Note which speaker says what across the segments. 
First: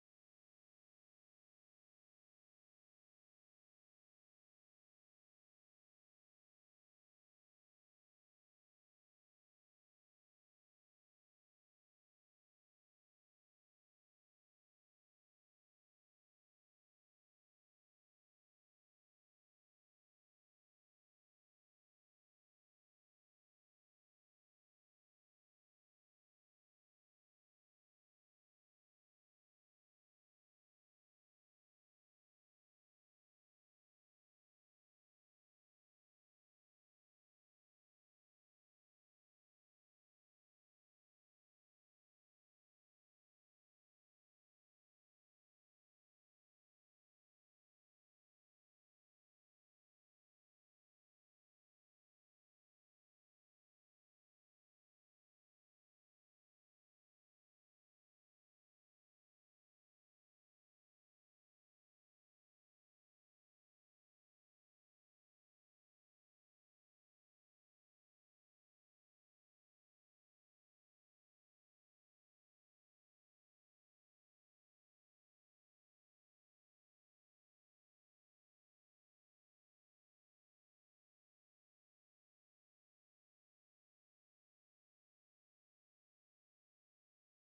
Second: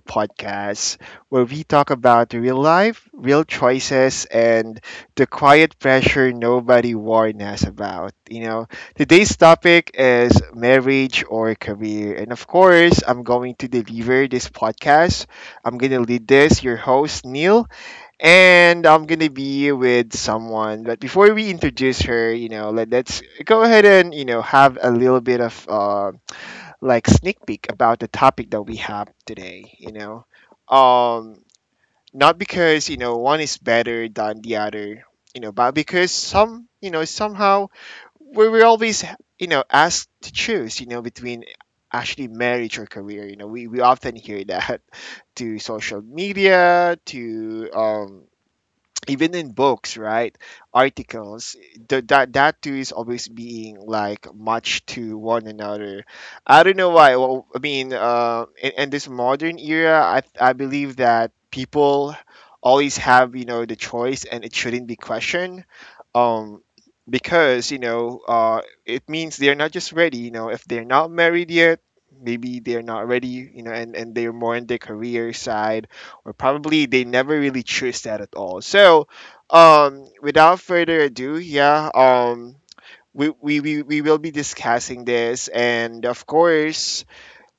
Speaker 1: podcast, where we talk about real life, real choices, and the quiet pressure nobody warned us about. Today's topic is marriage or career. And of course, I'm going to deliver this podcast. I'm going to lead this, your host, Neil, and I'm going to be with someone. But before we introduce her, let's go ahead and, have a little bit of, like sneak peek about the topic that we have today, you know. Um Not because, one is better than the other, but because some, somehow we were always asked to choose between actually marriage or career. We often hear that to social media, to even in books, right? Articles, that too is always being like much to one another. I don't know why. Well, in this modern era, I believe that people always have the choice, and it shouldn't be questioned um because it means they're not just ready. If they're not married yet, maybe they're not ready. You know and They're more in the career side, or probably they never really choose that at all. So, without further ado, yeah, we will be discussing this, and of course,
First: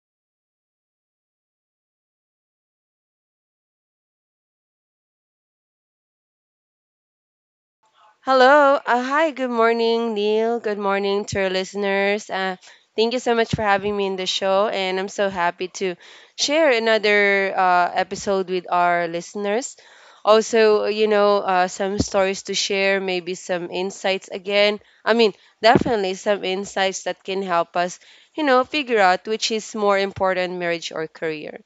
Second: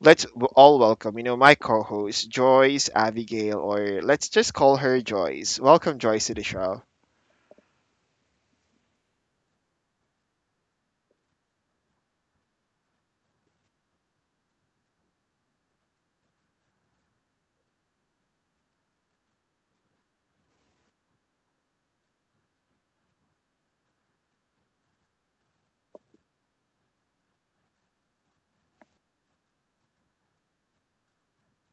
Speaker 1: let's all welcome, my co-host Joyce Abigail, or let's just call her Joyce. Welcome, Joyce, to the show.
Speaker 2: Hello. Hi. Good morning, Neil. Good morning to our listeners. Thank you so much for having me in the show, and I'm so happy to share another episode with our listeners. Also, you know, some stories to share, maybe some insights again. I mean, definitely some insights that can help us, you know, figure out which is more important, marriage or career.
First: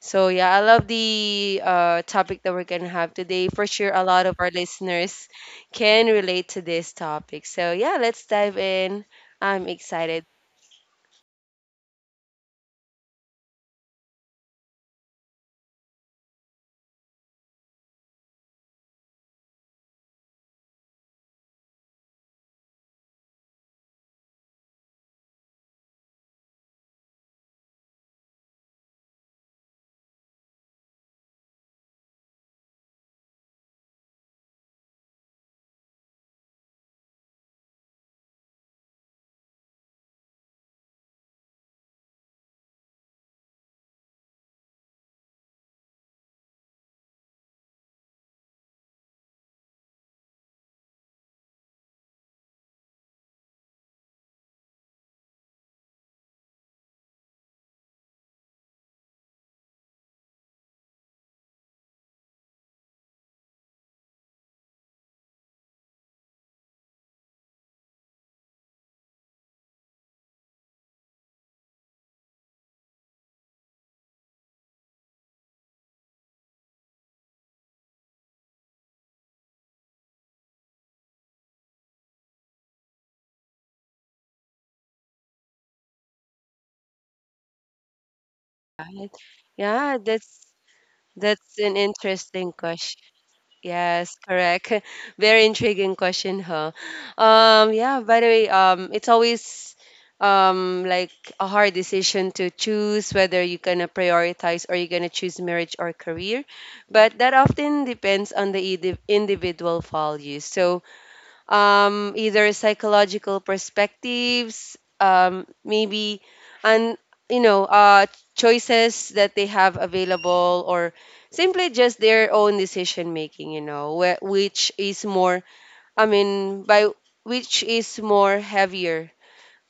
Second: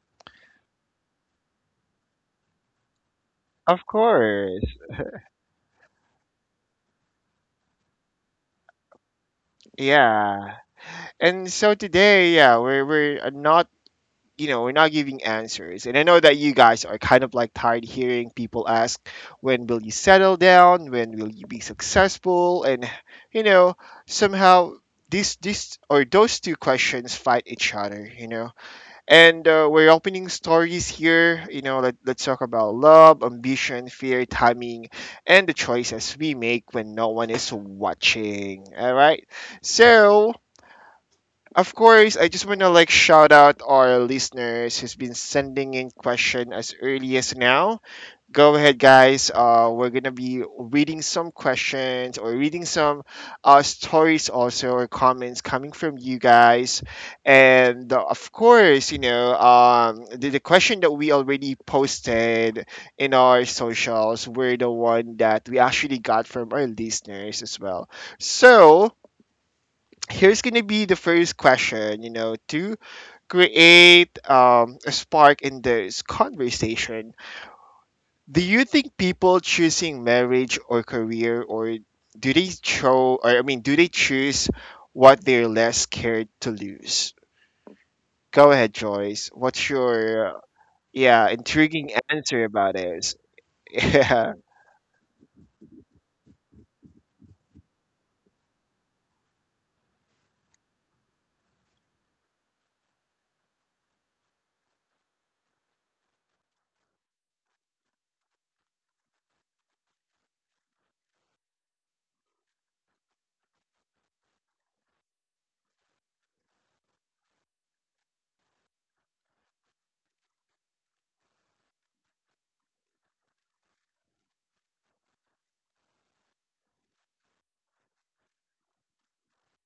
Speaker 2: So yeah, I love the topic that we're gonna have today. For
Speaker 1: Of
Speaker 2: sure, a lot of our
Speaker 1: course.
Speaker 2: listeners can relate to this topic. So yeah, let's dive in. I'm excited.
Speaker 1: Yeah, and so today, yeah, we're not, we're not giving answers. And I know that you guys are kind of like tired hearing people ask, when will you settle down? When will you be successful? And, you know, somehow these or those two questions fight each other, you know. And we're opening stories here, let's talk about love, ambition, fear, timing, and the choices we make when no one is watching. All right. So, of course, I just want to like shout out our listeners who's been sending in question as early as now. Go ahead, guys. We're gonna be reading some questions or reading some stories also or comments coming from you guys. And of course, the question that we already posted in our socials were the one that we actually got from our listeners as well. So here's gonna be the first question, to create a spark in this conversation. Do you think people choosing marriage or career, or do they show, or I mean, do they choose what they're less scared to lose? Go ahead, Joyce. what's
Speaker 2: Yeah,
Speaker 1: your
Speaker 2: that's
Speaker 1: yeah
Speaker 2: that's an
Speaker 1: intriguing answer
Speaker 2: interesting.
Speaker 1: about this?
Speaker 2: Yes,
Speaker 1: Yeah.
Speaker 2: correct. Very intriguing question, huh? Yeah, by the way, it's always like a hard decision to choose whether you're gonna prioritize or you're gonna choose marriage or career. But that often depends on the individual values. So either psychological perspectives, maybe, and you know, choices that they have available, or simply just their own decision making. You know, which is more, I mean, by which is more heavier,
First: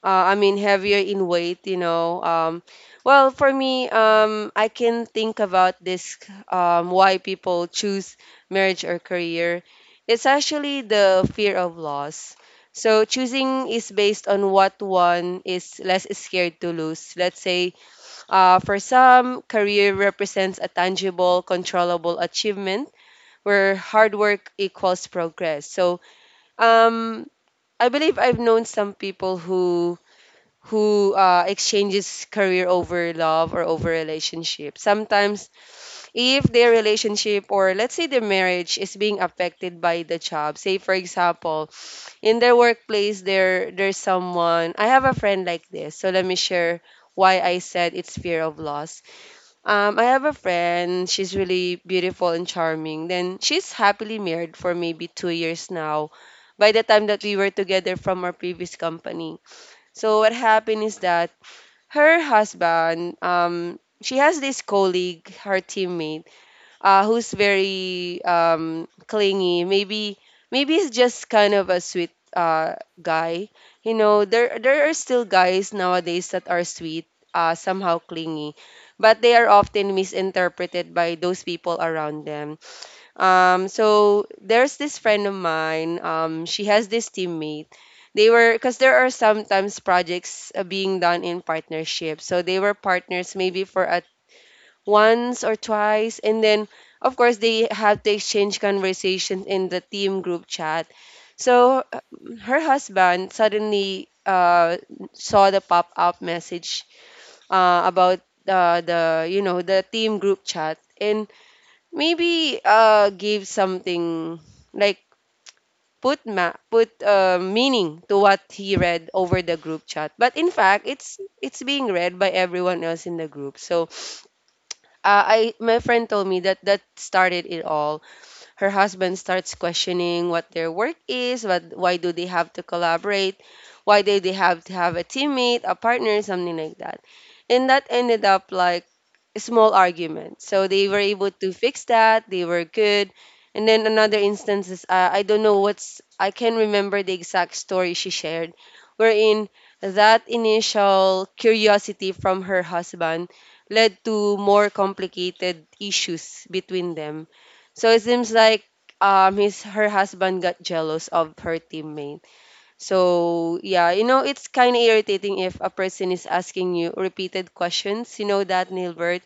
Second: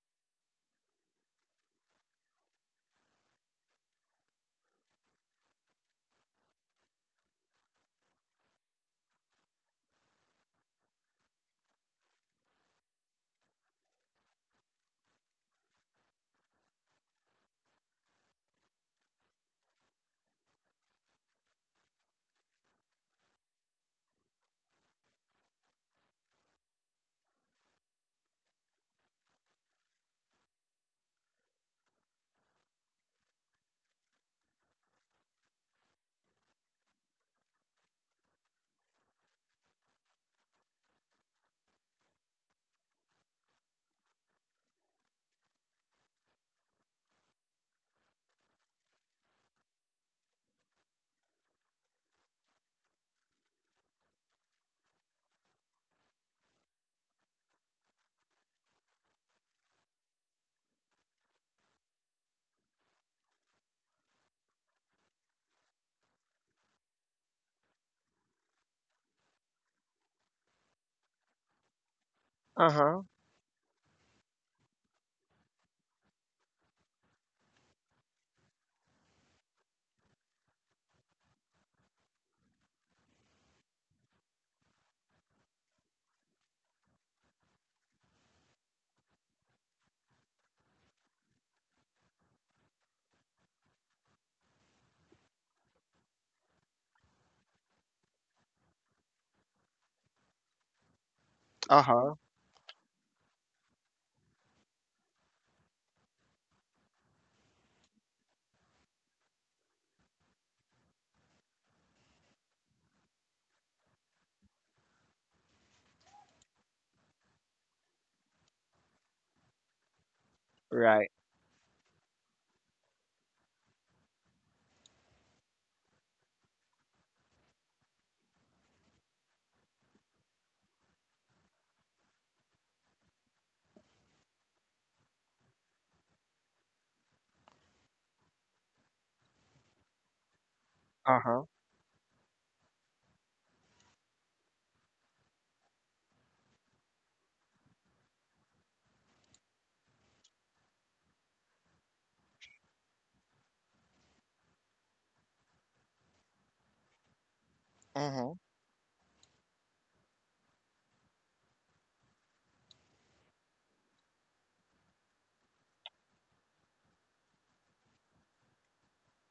Speaker 2: I mean heavier in weight, you know. Well, for me, I can think about this, why people choose marriage or career. It's actually the fear of loss. So choosing is based on what one is less scared to lose. Let's say, for some, career represents a tangible, controllable achievement where hard work equals progress. So um, I believe I've known some people who exchanges career over love or over relationship. Sometimes, if their relationship or let's say their marriage is being affected by the job, say for example, in their workplace, there's someone. I have a friend like this, so let me share why I said it's fear of loss. I have a friend. She's really beautiful and charming. Then she's happily married for maybe 2 years now. By the time that we were together from our previous company. So what happened is that her husband, she has this colleague, her teammate, who's very clingy. Maybe he's just kind of a sweet
Speaker 1: Uh-huh.
Speaker 2: guy. You know, there are still guys nowadays that are sweet, somehow clingy, but they are often misinterpreted by those people around them. So there's this friend of mine. She has this teammate. They were, because there are sometimes projects being done in partnership. So they were partners maybe for at once or twice, and then of course they have to exchange conversations in the team group chat. So
Speaker 1: Uh-huh.
Speaker 2: her husband suddenly saw the pop-up message about the, you know, the team group chat, and maybe give something like put, meaning to what he read over the group chat, but in fact
Speaker 1: Right.
Speaker 2: it's being read by everyone else in the group. So, I my friend told me that that started it all. Her husband starts questioning what their work is, what, why do they have to collaborate? Why do they have to have a teammate, a partner, something like that? And that ended up like a small argument. So they were able
Speaker 1: Uh-huh.
Speaker 2: to fix that. They were good. And then another instance is, I don't know what's, I can remember the exact story she shared, wherein that initial curiosity from her husband led to more complicated issues between them, so it seems
Speaker 1: Uh-huh.
Speaker 2: like his her husband got jealous of her teammate. So yeah, you know, it's kind of irritating if a person is asking you repeated questions. You know that, Nilbert,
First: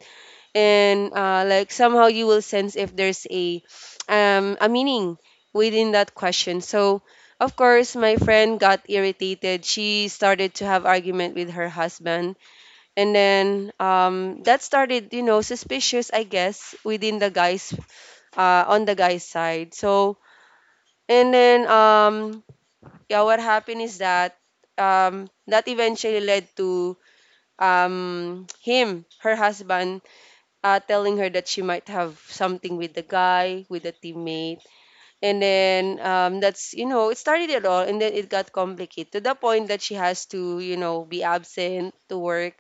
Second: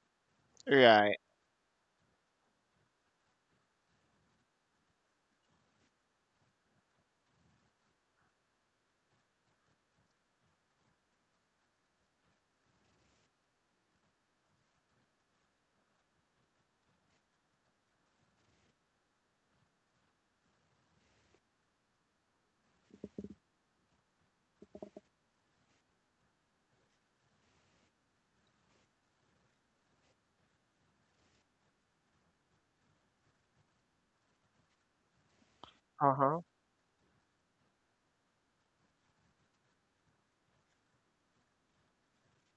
Speaker 2: and
Speaker 1: Right.
Speaker 2: like somehow you will sense if there's a meaning within that question. So of course my friend got irritated. She started to have argument with her husband, and then that started, you know, suspicious, I guess, within the guy's, on the guy's side. So, and then, yeah, what happened is that that eventually led to him, her husband, telling her that she might have something with the guy, with the teammate. And then
Speaker 1: Uh-huh.
Speaker 2: that's, you know, it started it all. And then it got complicated to the point that she has to, you know, be absent to work.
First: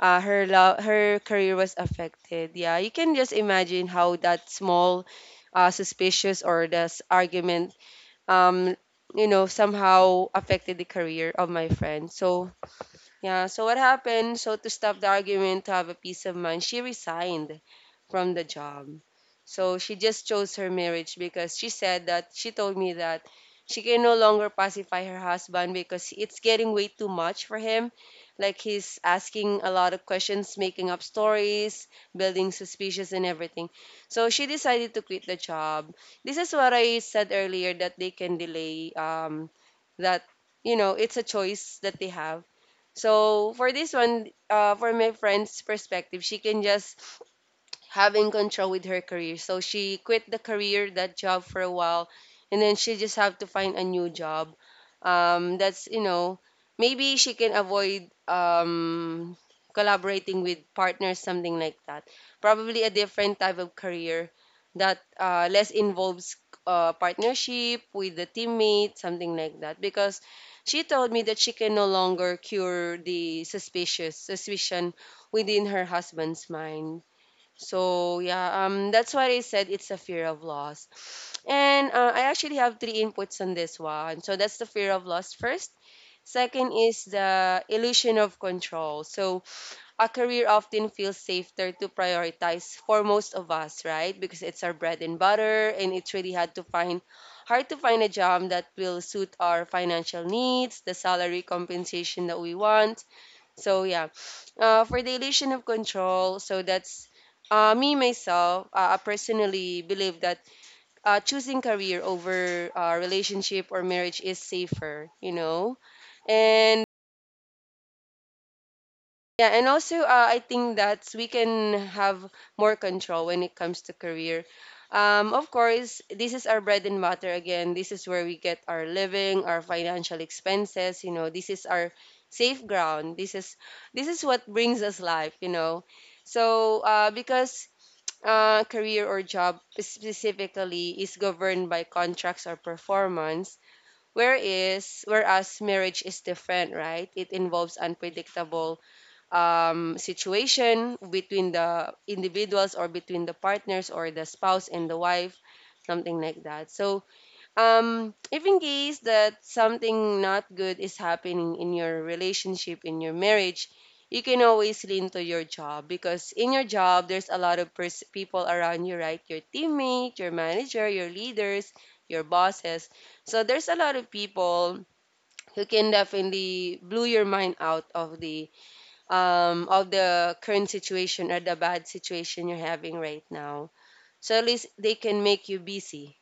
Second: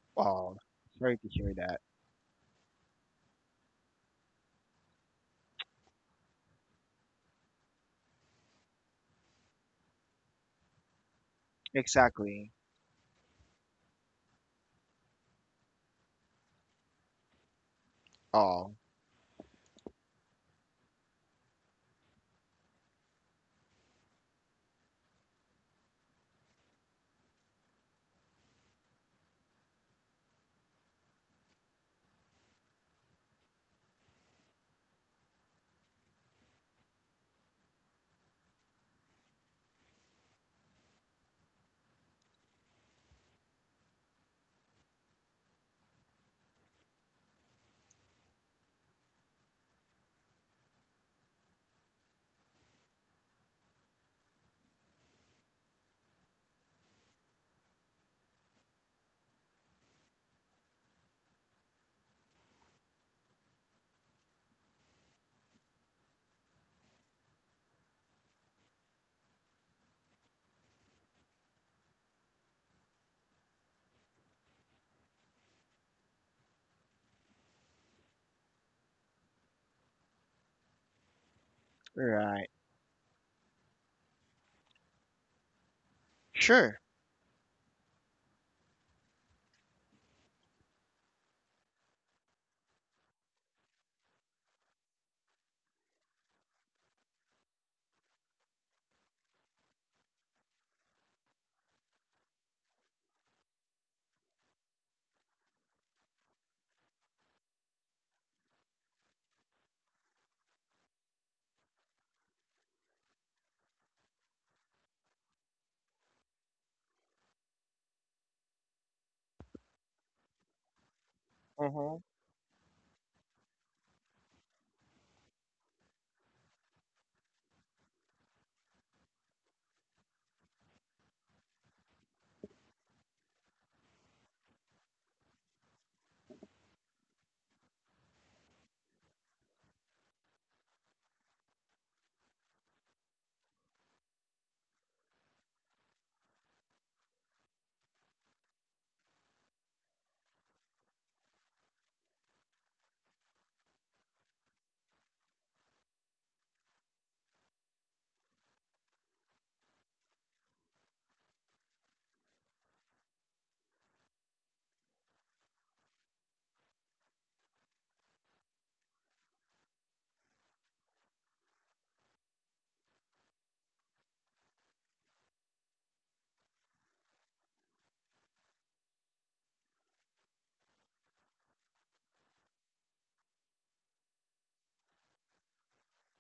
Speaker 1: Oh, sorry
Speaker 2: Her
Speaker 1: to hear
Speaker 2: career was
Speaker 1: that.
Speaker 2: affected. Yeah, you can just imagine how that small suspicious or this argument, um you know, somehow affected the career of my friend. So
Speaker 1: Exactly.
Speaker 2: yeah, so what happened? So to stop the argument, to have a peace of mind, she resigned from the
Speaker 1: Oh.
Speaker 2: job. So she just chose her marriage because she said that, she told me that she can no longer pacify her husband because it's getting way too much for him. Like he's asking a lot of questions, making up stories, building suspicious and everything. So she decided to quit the job. This is what I said earlier, that they can delay, that you know, it's a choice that they have. So for this one, for my friend's perspective, she can just having control with her career. So she quit the career, that job for a while, and then she just have to find a new job. That's, you know, maybe she can avoid collaborating with partners, something like that. Probably a different type of career that less involves partnership with the teammate, something like that. Because she told me that she can no longer cure the suspicious suspicion within her husband's mind. So yeah, that's why I said it's a fear of loss. And I
Speaker 1: Right.
Speaker 2: actually have three inputs on this one. So that's the fear of loss first. Second
Speaker 1: Sure.
Speaker 2: is the illusion of control. So a career often feels safer to prioritize for most of us, right? Because it's our bread and butter, and it's really hard to find a job that will suit our financial needs, the salary compensation that we want, so yeah, for the illusion of control, so that's me myself. I personally believe that choosing career over relationship or marriage is safer. You know, and yeah, and also I think that we can
Speaker 1: Mm-hmm.
Speaker 2: have more control when it comes to career. Of course, this is our bread and butter again. This is where we get our living, our financial expenses. You know, this is our safe ground. This is what brings us life. You know, so because career or job specifically is governed by contracts or performance, whereas marriage is different, right? It involves unpredictable situation between the individuals or between the partners or the spouse and the wife, something like that. So if in case that something not good is happening in your relationship, in your marriage, you can always lean to your job, because in your job there's a lot of people around you, right? Your teammate, your manager, your leaders, your bosses. So there's a lot of people who can definitely blow your mind out of the current situation or the bad situation you're having right now. So at least they can make you busy.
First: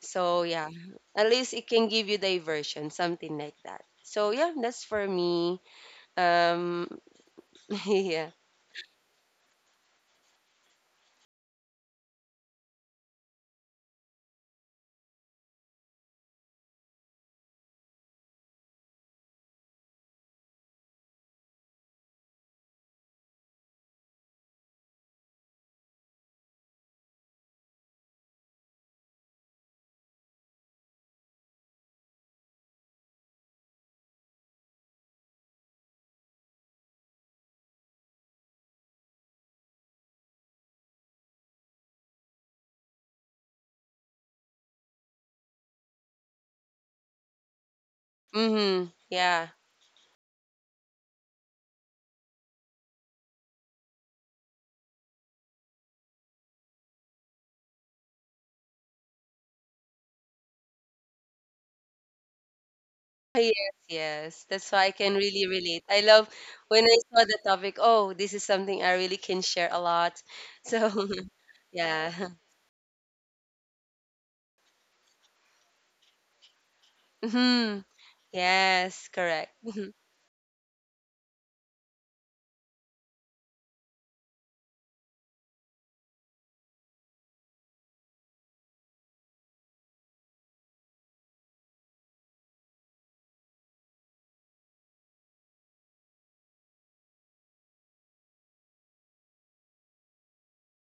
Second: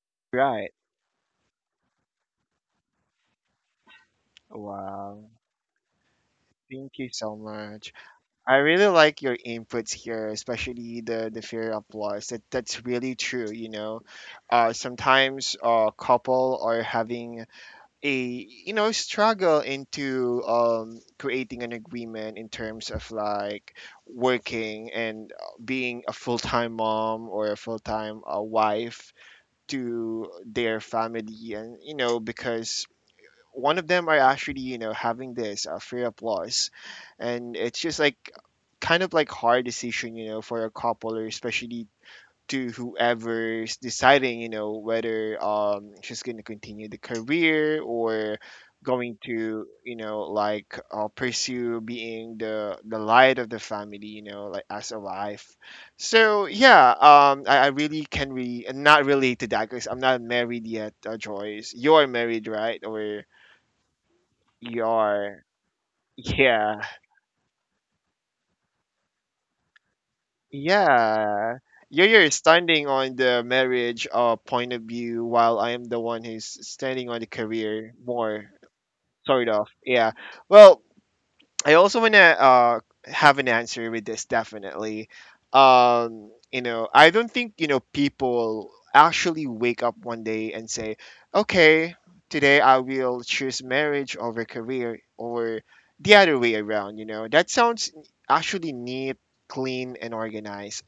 Speaker 2: So yeah,
Speaker 1: Right.
Speaker 2: at least it can give you diversion, something like that. So yeah, that's for
Speaker 1: Wow.
Speaker 2: me. Um,
Speaker 1: Thank you so much.
Speaker 2: yeah.
Speaker 1: I really like your inputs here, especially the fear of loss. That's really true. You know, sometimes a couple are having a, struggle into creating an agreement in terms of like working and being a full time mom or a full time wife to their family, and you know because one of them are actually, you know, having this fear of loss, and it's just like kind of like hard decision, you know, for a couple, or especially to whoever's deciding, you know, whether she's going to continue the career, or
Speaker 2: Mm-hmm.
Speaker 1: going
Speaker 2: Yeah.
Speaker 1: to, you know, like pursue being the light of the family, you know, like as a wife. So yeah, I really can re not relate to that because I'm not married yet. Joyce, you're married, right? Or
Speaker 2: Yes, yes. That's
Speaker 1: you
Speaker 2: why I can
Speaker 1: are.
Speaker 2: really relate. I love when
Speaker 1: Yeah.
Speaker 2: I saw the topic. Oh, this is something I really can share a lot. So
Speaker 1: Yeah. You're,
Speaker 2: yeah.
Speaker 1: you're standing on the marriage point of view while I am the one who's standing on the
Speaker 2: Mm-hmm.
Speaker 1: career more,
Speaker 2: Yes, correct.
Speaker 1: sort of. Yeah. Well, I also want to have an answer with this definitely. You know, I don't think you know people actually wake up one day and say, "Okay, today I will choose marriage over career," or the other way around. You know, that sounds actually neat, clean, and organized.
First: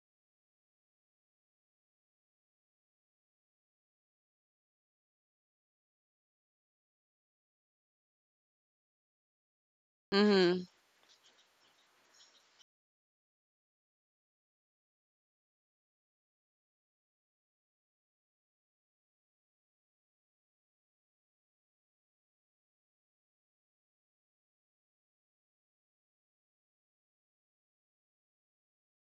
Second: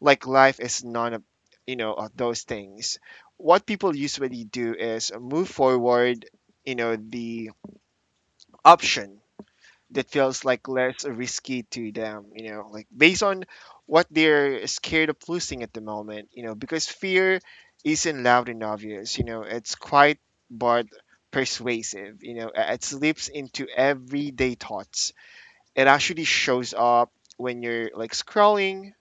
Speaker 1: Like life is none of, you know, of those things. What people usually do is move forward. You know, the option that feels
Speaker 2: Mm-hmm.
Speaker 1: like less risky to them, you know, like based on what they're scared of losing at the moment, you know, because fear isn't loud and obvious, you know, it's quite but persuasive, you know, it slips into everyday thoughts. It actually shows up when you're like scrolling,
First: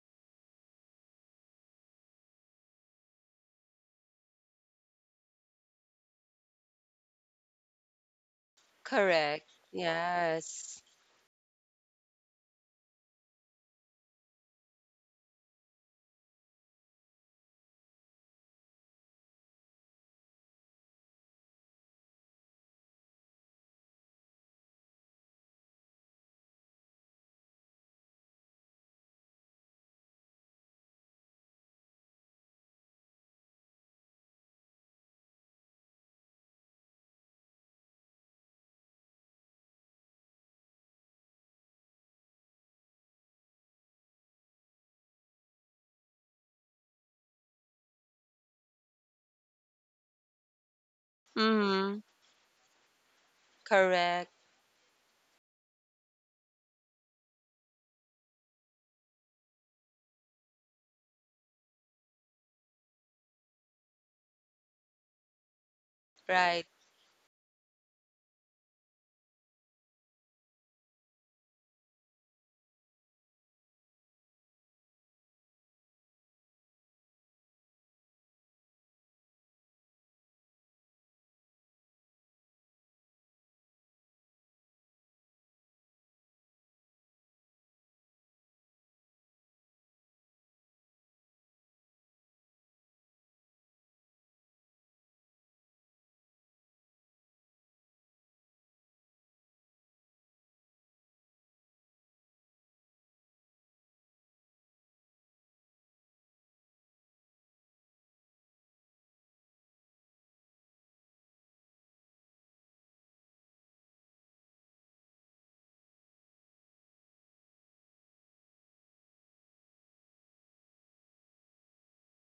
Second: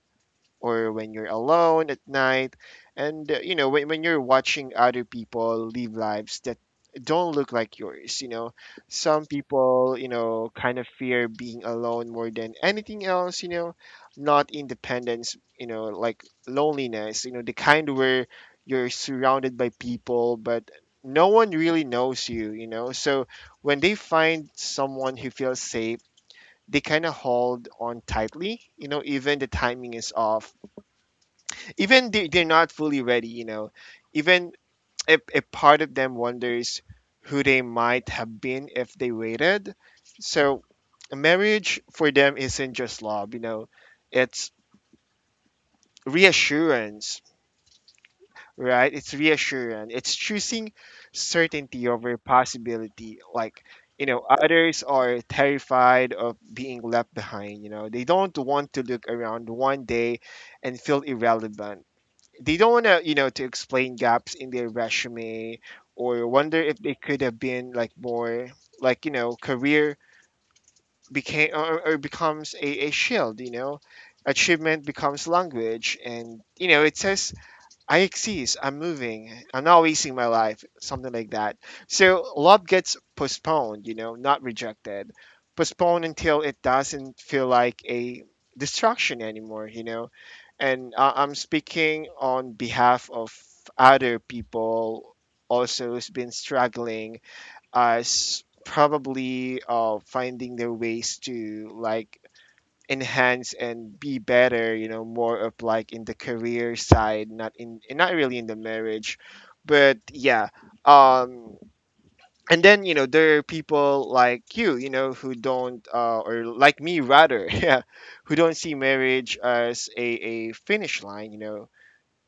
Speaker 1: or when you're alone at night. And, you know, when you're watching other people live lives that don't look like yours, you know, some
Speaker 2: Correct.
Speaker 1: people, you know, kind
Speaker 2: Yes.
Speaker 1: of fear being alone more than anything else, you know, not independence, you know, like loneliness, you know, the kind where you're surrounded by people, but no one really knows you, you know. So when they find someone who feels safe, they kind of hold on tightly, you know, even the timing is off, even they're not fully ready, you know, even if a part of them wonders who they might have been if they waited. So marriage for them isn't just love, you know, it's reassurance. Right, it's reassurance, it's choosing certainty
Speaker 2: Mhm.
Speaker 1: over possibility. Like, you know,
Speaker 2: Correct.
Speaker 1: others are terrified of being left behind, you know, they don't want to look around one day and feel irrelevant. They don't want to, you know, to explain gaps in their resume, or wonder
Speaker 2: Right.
Speaker 1: if they could have been like more, like, you know, career became, or becomes a shield, you know, achievement becomes language, and you know it says, I exist. I'm moving. I'm not wasting my life. Something like that. So love gets postponed, you know, not rejected. Postponed until it doesn't feel like a distraction anymore, you know. And I'm speaking on behalf of other people also who's been struggling as probably finding their ways to like enhance and be better, you know, more of like in the career side, not in, not really in the marriage, but yeah. um and then you know there are people like you know, who don't, or like me rather, yeah, who don't see marriage as a finish line, you know,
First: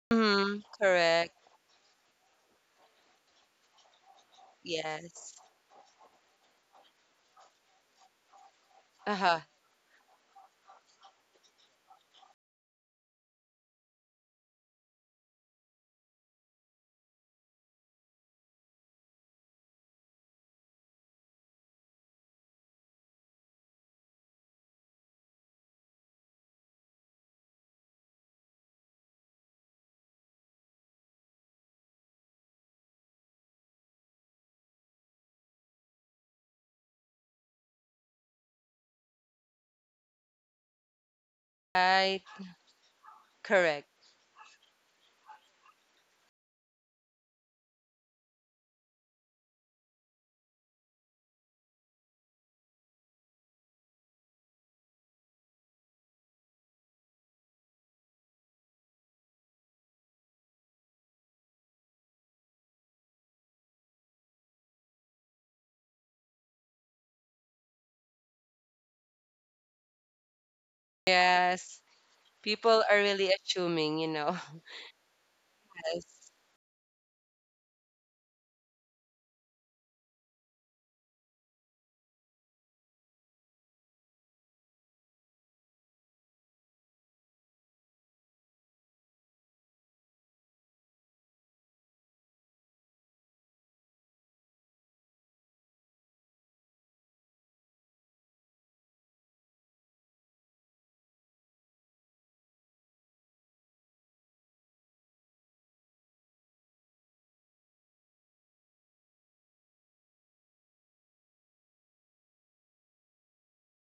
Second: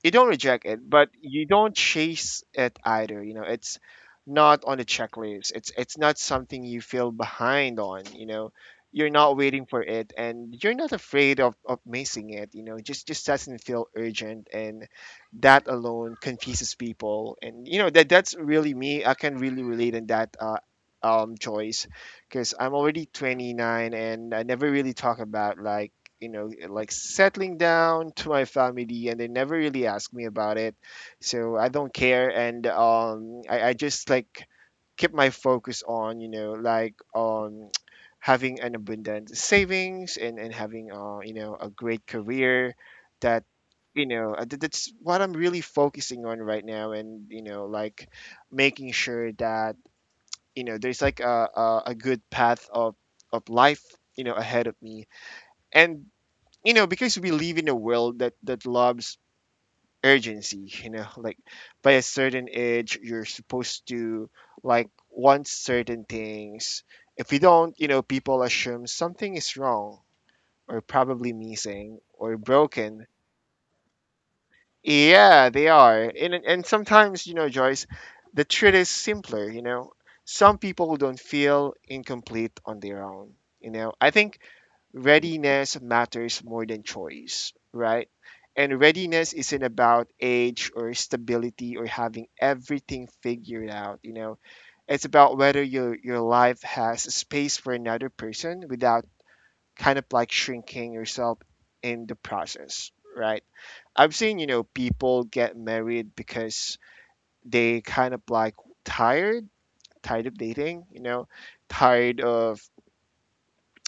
Speaker 1: you don't
Speaker 2: Mhm.
Speaker 1: reject it, but
Speaker 2: Correct.
Speaker 1: you don't chase it either. You know, it's not on the
Speaker 2: Yes.
Speaker 1: checklist. It's not something you feel behind on. You know, you're not
Speaker 2: Uh-huh.
Speaker 1: waiting for it, and you're not afraid of missing it. You know, just doesn't feel urgent, and that alone confuses people. And you know that that's really me. I can really relate in that choice because I'm already 29, and I never really talk about like, you know, like settling down to my family, and they never really ask me about it. So I don't care. And I just like keep my focus on, you know, like on having an abundant savings, and having, you know, a great
Speaker 2: Right.
Speaker 1: career that,
Speaker 2: Correct.
Speaker 1: you know, that's what I'm really focusing on right now, and you know, like making sure that you know there's like a good path of life, you know, ahead of me. And you know because we live in a world that that loves urgency, you know, like by a certain age you're supposed to like want certain things. If you don't, you know, people assume something is wrong, or probably
Speaker 2: Yes.
Speaker 1: missing or
Speaker 2: People are
Speaker 1: broken.
Speaker 2: really assuming, you know.
Speaker 1: Yeah, they are.
Speaker 2: Yes.
Speaker 1: And sometimes, you know, Joyce, the truth is simpler, you know. Some people don't feel incomplete on their own, you know. I think readiness matters more than choice, right? And readiness isn't about age or stability or having everything figured out, you know. It's about whether your life has space for another person without kind of like shrinking yourself in the process, right? I've seen, you know, people get married because they kind of like tired, tired of dating, you know, tired of,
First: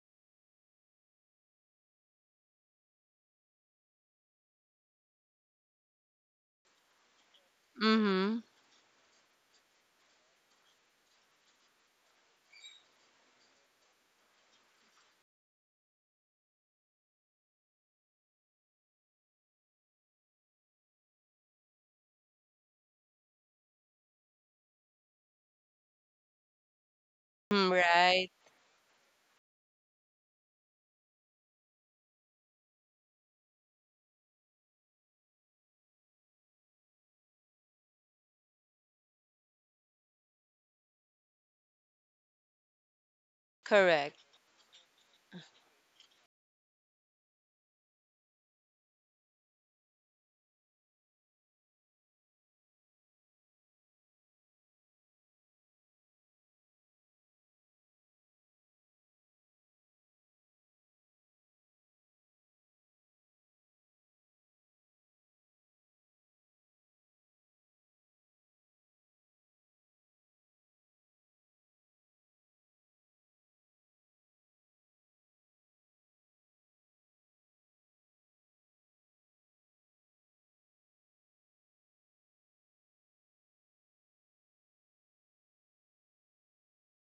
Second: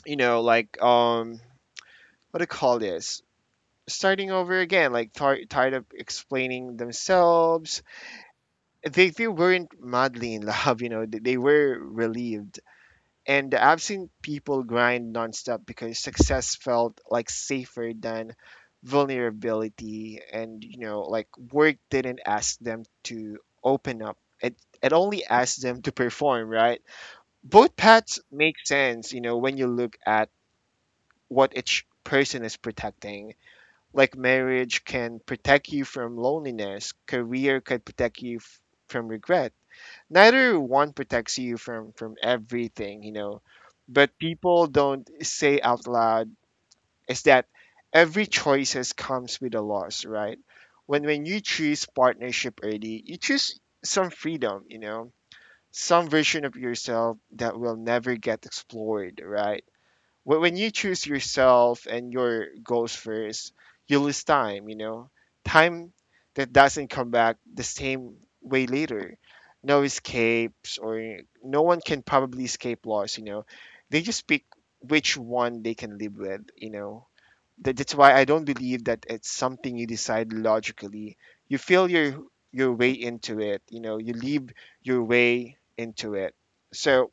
Speaker 1: you know, like what do you call this? Starting over again, like tired of explaining themselves.
Speaker 2: Mhm.
Speaker 1: They weren't madly in love, you know. They were relieved. And I've seen people grind nonstop because success felt like safer than vulnerability. And, you know, like work didn't ask them to open up. It only asked them to perform, right?
Speaker 2: Mm,
Speaker 1: Both paths
Speaker 2: right.
Speaker 1: make sense, you know, when you look at what each person is protecting. Like marriage can protect you from loneliness, career could protect you from regret. Neither one protects you from everything, you know, but
Speaker 2: Correct.
Speaker 1: people don't say out loud is that every choices comes with a loss, right? When you choose partnership early, you choose some freedom, you know, some version of yourself that will never get explored, right? When you choose yourself and your goals first, you lose time, you know, time that doesn't come back the same way later. No escapes, or no one can probably escape loss, you know. They just pick which one they can live with, you know. That's why I don't believe that it's something you decide logically. You feel your way into it, you know. You live your way into it. So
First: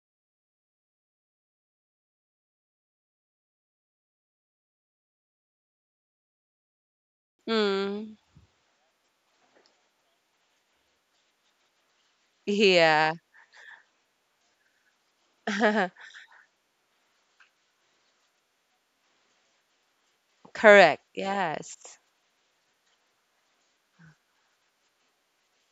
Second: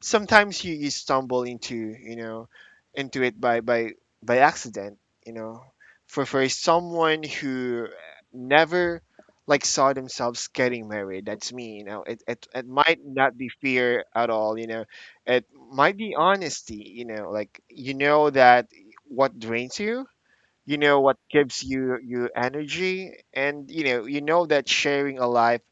Speaker 1: sometimes you stumble into into it by accident, you know, for someone who
Speaker 2: Mm.
Speaker 1: never like saw themselves getting married, that's me, you know. It might
Speaker 2: Yeah.
Speaker 1: not be fear at all, you know. It might be honesty, you know, like you know that what drains you, you know
Speaker 2: Correct.
Speaker 1: what gives
Speaker 2: Yes.
Speaker 1: you energy, and you know. You know that sharing a life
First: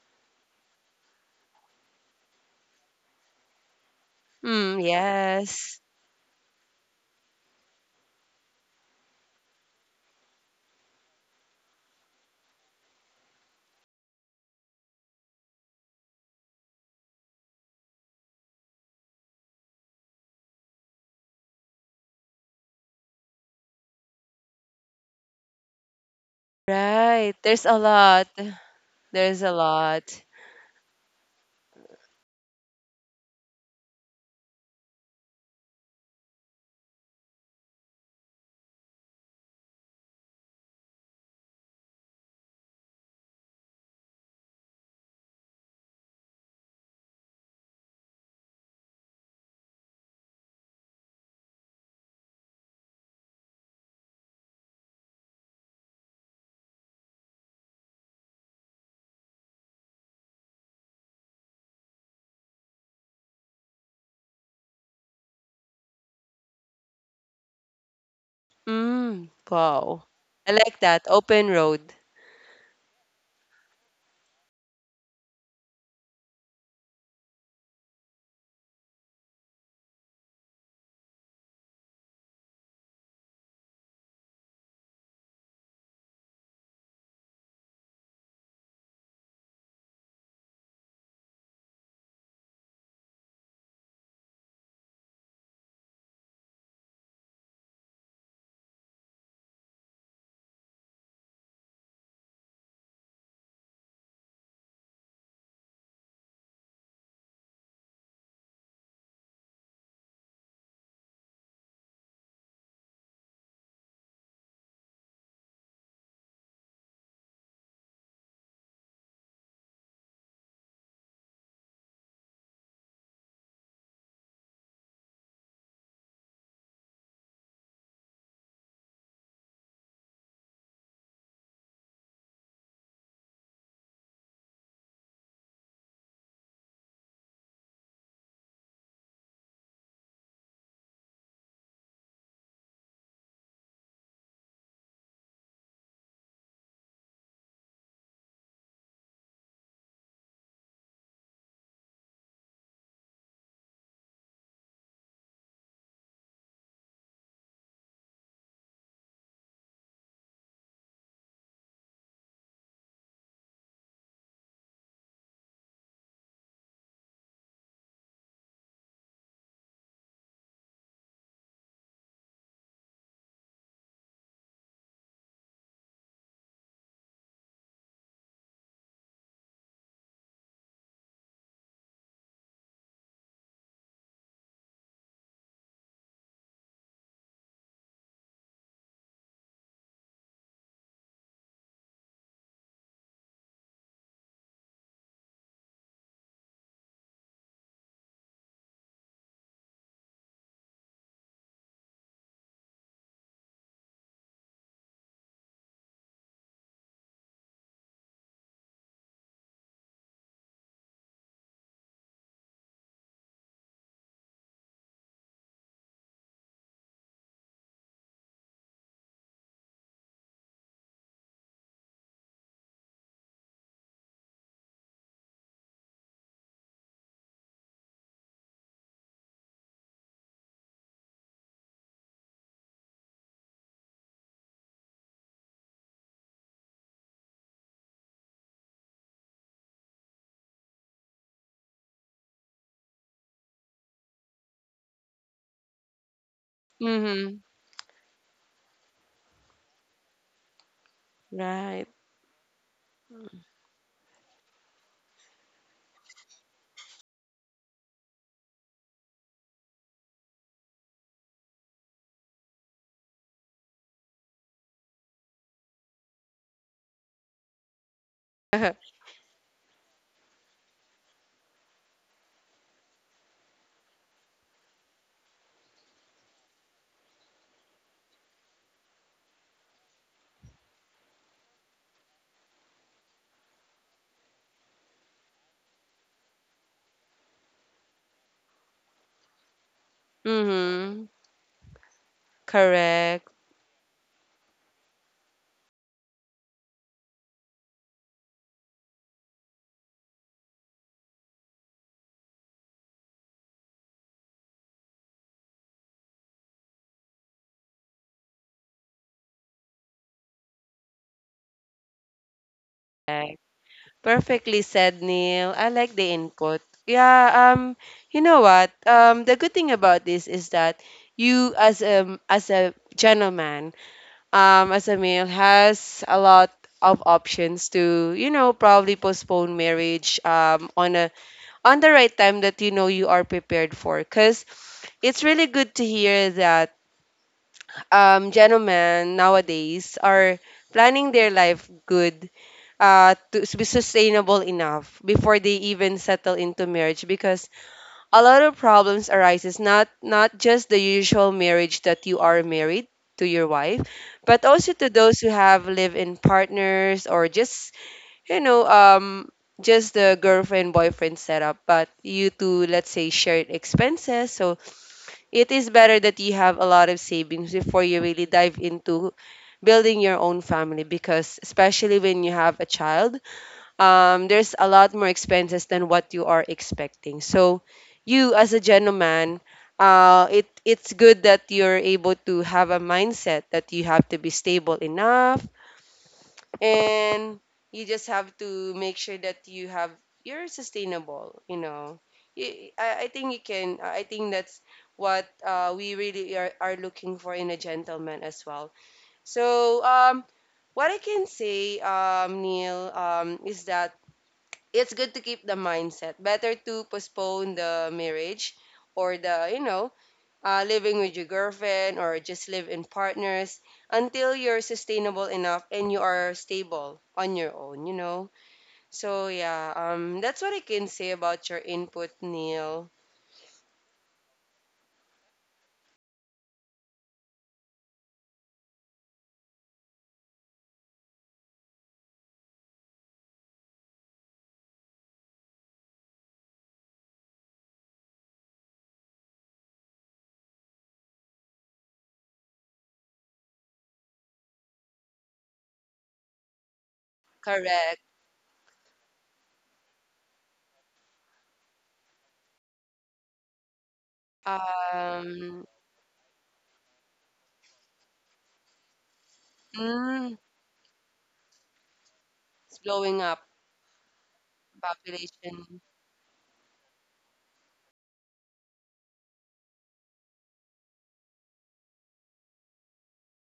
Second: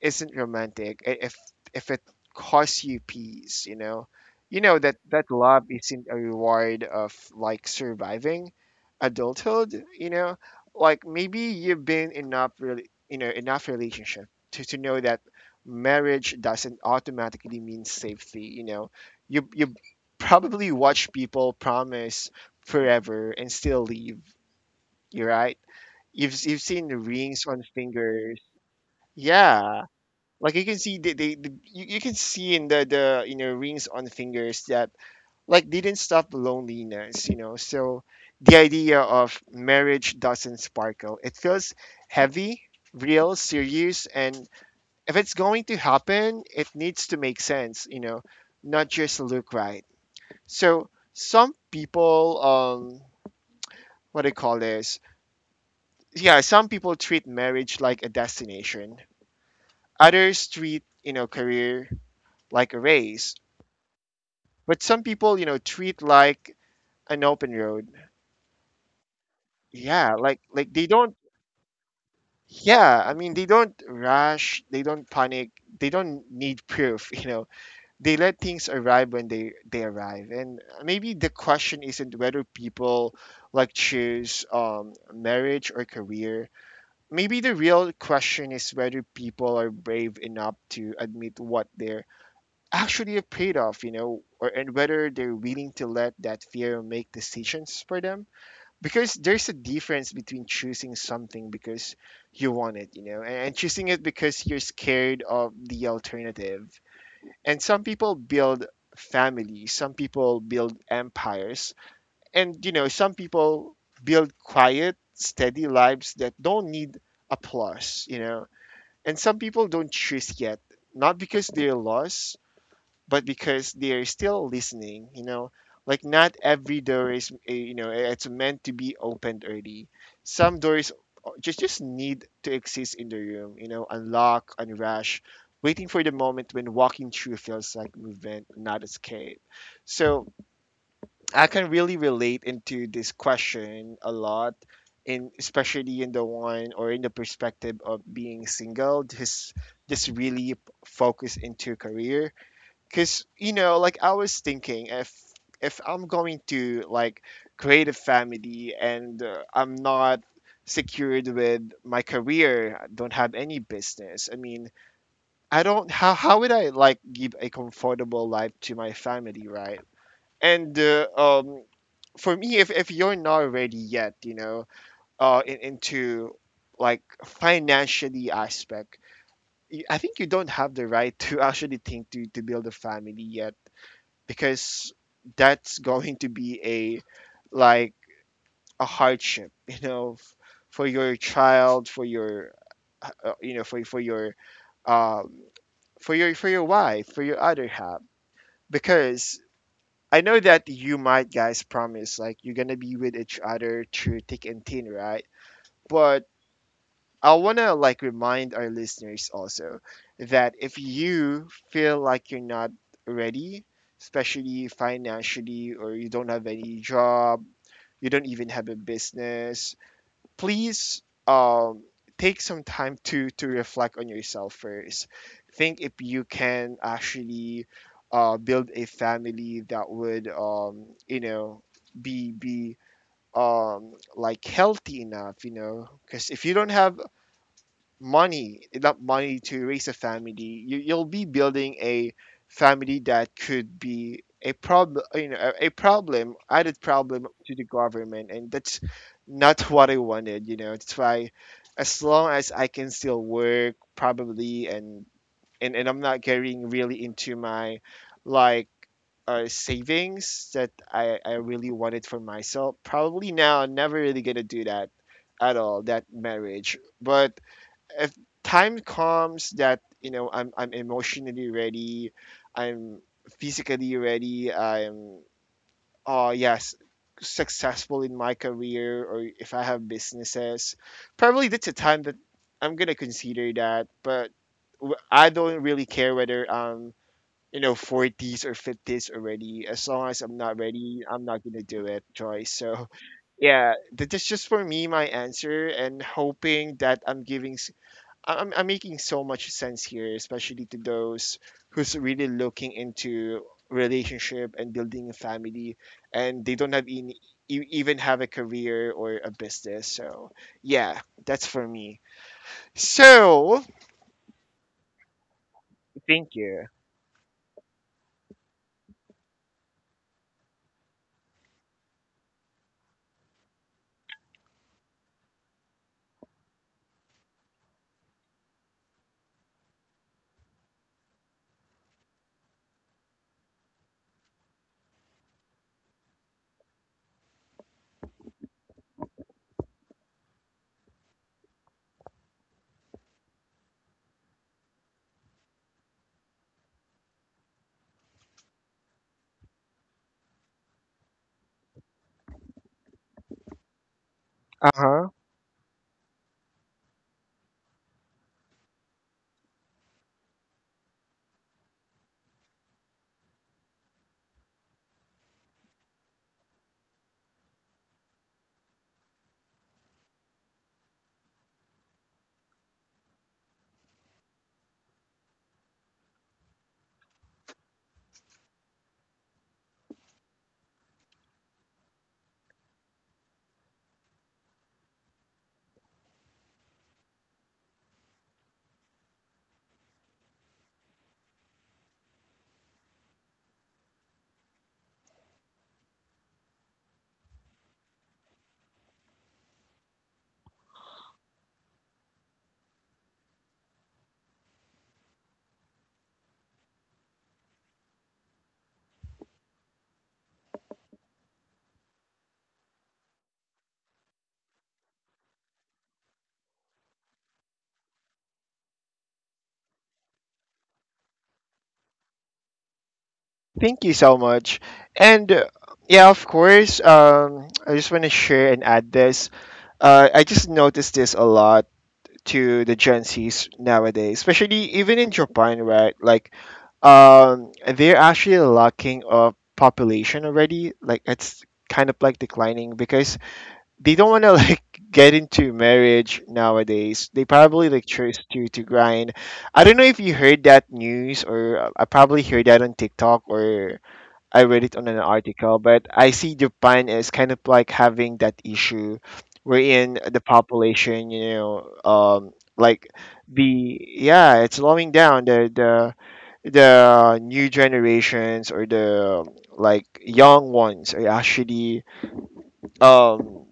Speaker 1: isn't romantic if it costs you peace, you know. You know
Speaker 2: Mm,
Speaker 1: that love
Speaker 2: yes.
Speaker 1: isn't a reward of like surviving adulthood, you know. Like maybe you've been enough, really, you know, enough relationship to know that marriage doesn't automatically mean safety, you know. You probably watch people promise forever and still leave. You're right. You've seen
Speaker 2: Right.
Speaker 1: rings on
Speaker 2: There's a lot.
Speaker 1: fingers.
Speaker 2: There's a
Speaker 1: Yeah,
Speaker 2: lot.
Speaker 1: like you can see you can see in the rings on fingers that like they didn't stop loneliness, you know. So the idea of marriage doesn't sparkle. It feels heavy, real, serious, and if it's going to happen, it needs to make sense, you know, not just look right. So some people what do you call this? Yeah, some people treat marriage like a destination. Others treat, you know, career like a race. But some people, you know, treat like an open road.
Speaker 2: Mm. Wow.
Speaker 1: Yeah, like
Speaker 2: I
Speaker 1: like
Speaker 2: like
Speaker 1: they
Speaker 2: that.
Speaker 1: don't.
Speaker 2: Open road.
Speaker 1: Yeah, I mean they don't rush, they don't panic, they don't need proof. You know, they let things arrive when they arrive. And maybe the question isn't whether people like choose marriage or career. Maybe the real question is whether people are brave enough to admit what they're actually afraid of. You know, or and whether they're willing to let that fear make decisions for them, because there's a difference between choosing something because you want it, you know, and choosing it because you're scared of the alternative. And some people build families, some people build empires, and you know, some people build quiet, steady lives that don't need applause, you know. And some people don't choose yet, not because they're lost, but because they're still listening, you know, like not every door is, you know, it's meant to be opened early. Some doors just need to exist in the room, you know, unlock, unrush, waiting for the moment when walking through feels like movement, not escape. So I can really relate into this question a lot. In, especially in the one or in the perspective of being single, just really focus into career, because you know, like I was thinking, if I'm going to like create a family and I'm not secured with my career, I don't have any business. I mean, I don't, how would I like give a comfortable life to my family, right? And for me, if you're not ready yet, you know, into like financially aspect, I think you don't have the right to actually think to build a family yet, because that's going to be a like a hardship, you know, for your child, for your you know, for your um, for your for your wife, for your other half, because I know that you might guys promise like you're gonna be with each other through thick and thin, right? But I want to like remind our listeners also that if you feel like you're not ready, especially financially, or you don't have any job, you don't even have a business, please, um, take some time to reflect on yourself first. Think if you can actually build a family that would you know, be like healthy enough, you know, because if you don't have money, enough money to raise a family, you'll be building a family that could be a problem, you know, a problem, added problem
Speaker 2: Mm-hmm.
Speaker 1: to the government. And that's not what I wanted, you know. That's why
Speaker 2: Right.
Speaker 1: as long as I can still work probably, and and I'm not getting really into my like savings that I really wanted for myself, probably now I'm never really gonna do that at all, that marriage. But if time comes that, you know, I'm emotionally ready, I'm physically ready, I'm oh yes, successful in my career, or if I have businesses, probably that's a time that I'm gonna consider that. But I don't really care whether I'm, you know, 40s or 50s already. As long as I'm not ready,
Speaker 2: Mm-hmm.
Speaker 1: I'm not gonna do it, Joyce. So
Speaker 2: Correct.
Speaker 1: yeah, that's just for me, my answer, and hoping that I'm giving, I'm making so much sense here, especially to those who's really looking into relationship and building a family, and they don't have any, even have a career or a business. So yeah, that's for me.
Speaker 2: Correct.
Speaker 1: So
Speaker 2: Perfectly said, Neil. I like the
Speaker 1: thank you.
Speaker 2: input. Yeah, you know what? The good thing about this is that you as a gentleman, as a male has a lot of options to, you know, probably postpone marriage on a on the right time that you know you are prepared for. Cause it's really good to hear that gentlemen nowadays are planning their life good, uh, be sustainable enough before they even settle into marriage, because a lot of problems arises, not not just the usual marriage that you are married to your wife, but
Speaker 1: Uh
Speaker 2: also to
Speaker 1: huh.
Speaker 2: those who have live-in partners or just, you know, just the girlfriend boyfriend setup, but you two let's say shared expenses. So it is better that you have a lot of savings before you really dive into building your own family, because especially when you have a child, there's a lot more expenses than what you are expecting. So, you as a gentleman, it's good that you're able to have a mindset that you have to be stable enough, and you just have to make sure that you're sustainable. I think you can. I think that's what we really are looking for in a gentleman as well. So, um, what I can say, Neil, is that it's good to keep the mindset. Better to postpone the marriage or the, living with your girlfriend or just live in partners until you're sustainable enough and you are stable on your own, you know? So, yeah, that's what I can say about your input, Neil.
Speaker 1: Thank you so much. And yeah, of course. I just want to share and add this. I just noticed this a lot to the Gen Zs nowadays, especially even in Japan, right? Like, they're actually lacking of population already. Like, it's kind of like declining because they don't want to like get into marriage nowadays. They probably like
Speaker 2: Correct.
Speaker 1: choose to grind. I don't know if you heard that news, or I probably heard that on TikTok, or I read it on an article.
Speaker 2: Um,
Speaker 1: But I see Japan as kind of like having that issue wherein the
Speaker 2: mm,
Speaker 1: population, you know,
Speaker 2: it's
Speaker 1: like
Speaker 2: blowing up
Speaker 1: the yeah, it's slowing down the
Speaker 2: population.
Speaker 1: the the new generations, or the like young ones are actually um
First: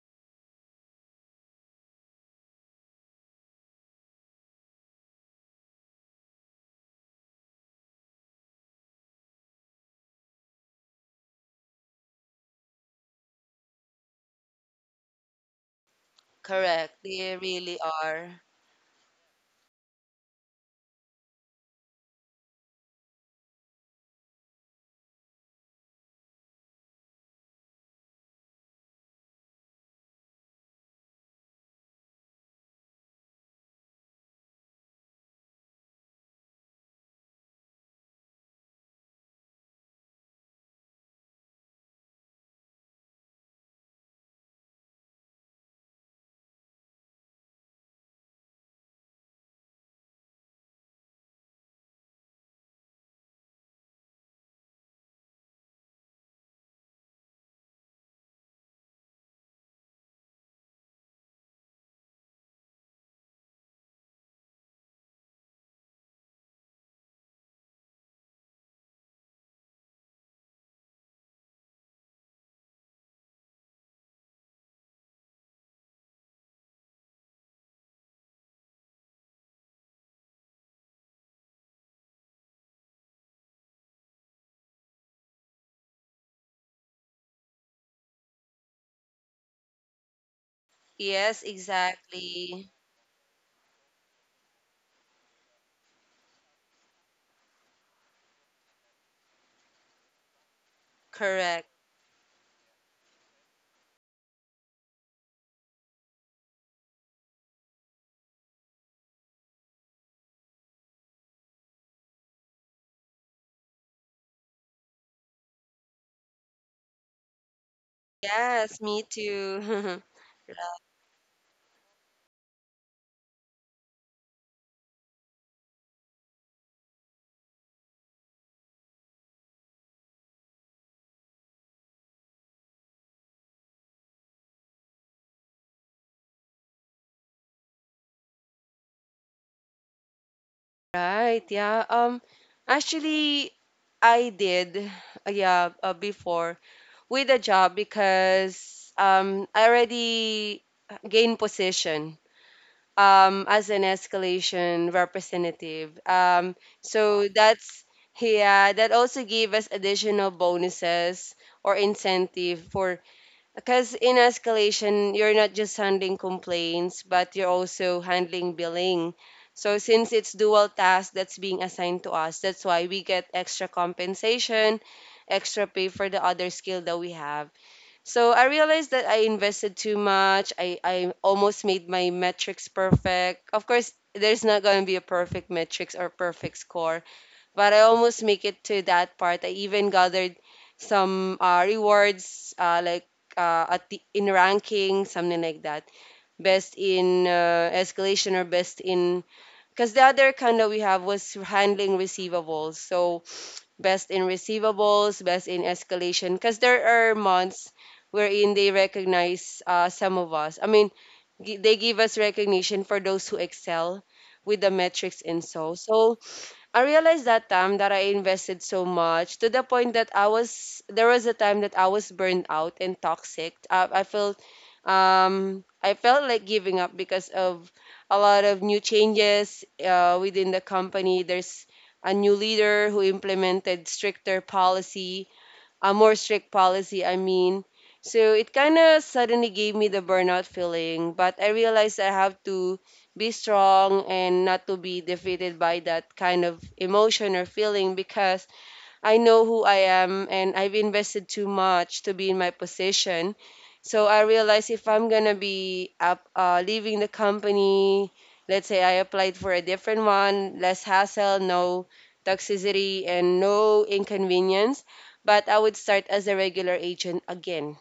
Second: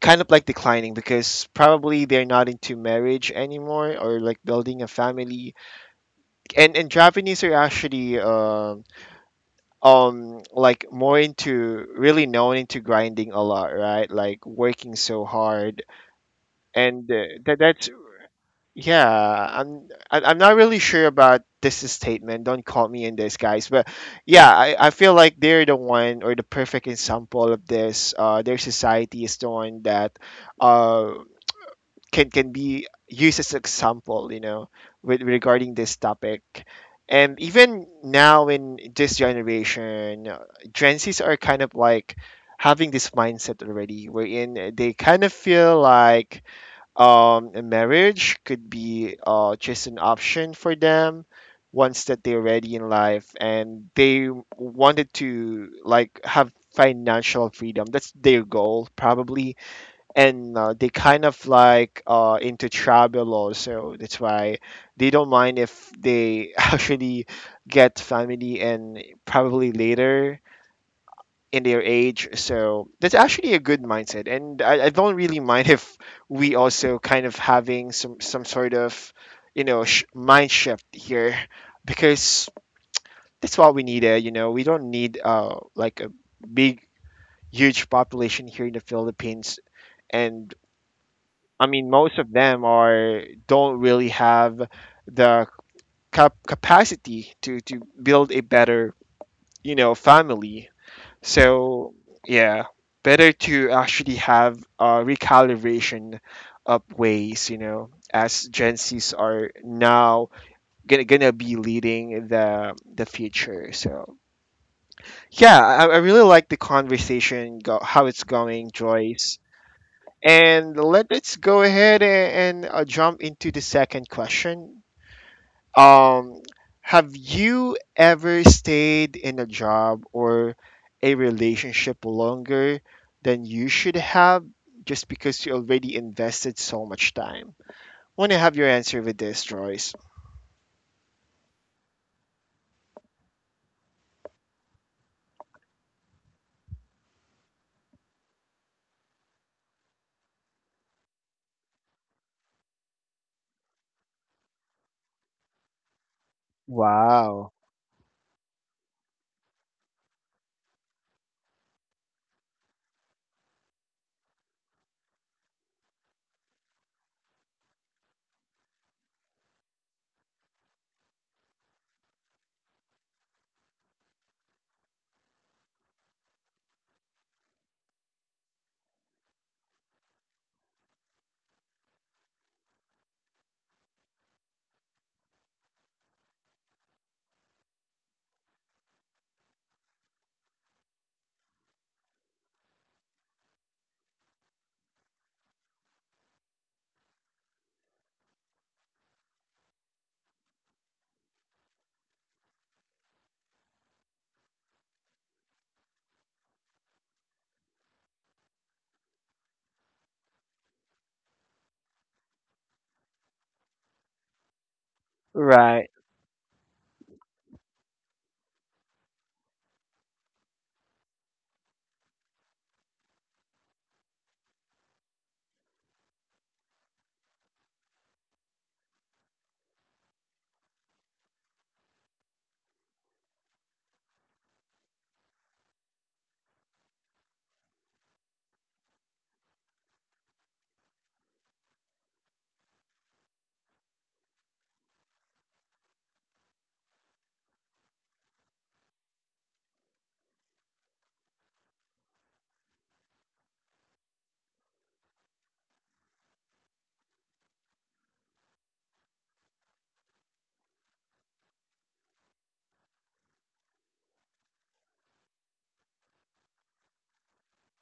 Speaker 1: kind of like declining because probably they're not into marriage anymore, or like building a family. And Japanese are actually like more into really known into grinding a lot, right? Like working so hard,
Speaker 2: Correct.
Speaker 1: and
Speaker 2: They really
Speaker 1: that's
Speaker 2: are.
Speaker 1: yeah, I'm not really sure about this statement, don't call me in this, guys, but yeah, I feel like they're the one or the perfect example of this. Uh, their society is the one that uh can be used as example, you know, with regarding this topic. And even now in this generation, Gen Z's are kind of like having this mindset already, wherein they kind of feel like a marriage could be just an option for them once that they're ready in life, and they wanted to like have financial freedom, that's their goal probably. And they kind of like into tribal law, so that's why they don't mind if they actually get family and probably later in their age. So that's actually a good mindset, and I don't really mind if we also kind of having some sort of, you know, mind shift here, because that's what we need. You know, we don't need like a big huge population here in the Philippines. And
Speaker 2: Yes,
Speaker 1: I mean, most of them
Speaker 2: exactly.
Speaker 1: are don't really have the capacity to build a better, you know, family.
Speaker 2: Correct.
Speaker 1: So yeah, better to actually have a recalibration of ways, you know, as Gen Zs are now gonna be leading the future. So yeah, I really like the conversation, go, how it's going,
Speaker 2: Yes, me
Speaker 1: Joyce.
Speaker 2: too.
Speaker 1: And let's go ahead and jump into the second question. Um, have you ever stayed in a job or a relationship longer than you should have, just because you already invested so much time? Want to have your answer with this, Joyce.
Speaker 2: Right, yeah. Actually, I did, yeah, before with a job because I already gained position, as an escalation representative. Wow. So
Speaker 1: Wow.
Speaker 2: that's, yeah, that also gave us additional bonuses or incentive for. Because in escalation, you're not just handling complaints, but you're also handling billing. So since it's dual task that's being assigned to us, that's why we get extra compensation, extra pay for the other skill that we have. So I realized that I invested too much. I almost made my metrics perfect. Of course, there's not going to be a perfect metrics or perfect score, but I almost make it to that part. I even gathered some rewards, like at the, in ranking, something like that. Best in escalation or best in. Because the other kind of we have was handling receivables. So best in receivables, best in escalation. Because there are months wherein they recognize some of us. I mean, they give us recognition for those who excel with the metrics and so.
Speaker 1: Right,
Speaker 2: So I realized that time that I invested so much to the point that I was there was a time that I was burned out and toxic. I felt, I felt like giving up because of a lot of new changes within the company. There's a new leader who implemented stricter policy, a more strict policy, I mean. So it kind of suddenly gave me the burnout feeling, but I realized I have to be strong and not to be defeated by that kind of emotion or feeling because I know who I am and I've invested too much to be in my position. So I realized if I'm gonna be up, leaving the company, let's say I applied for a different one, less hassle, no toxicity, and no inconvenience, but I would start as a regular agent again.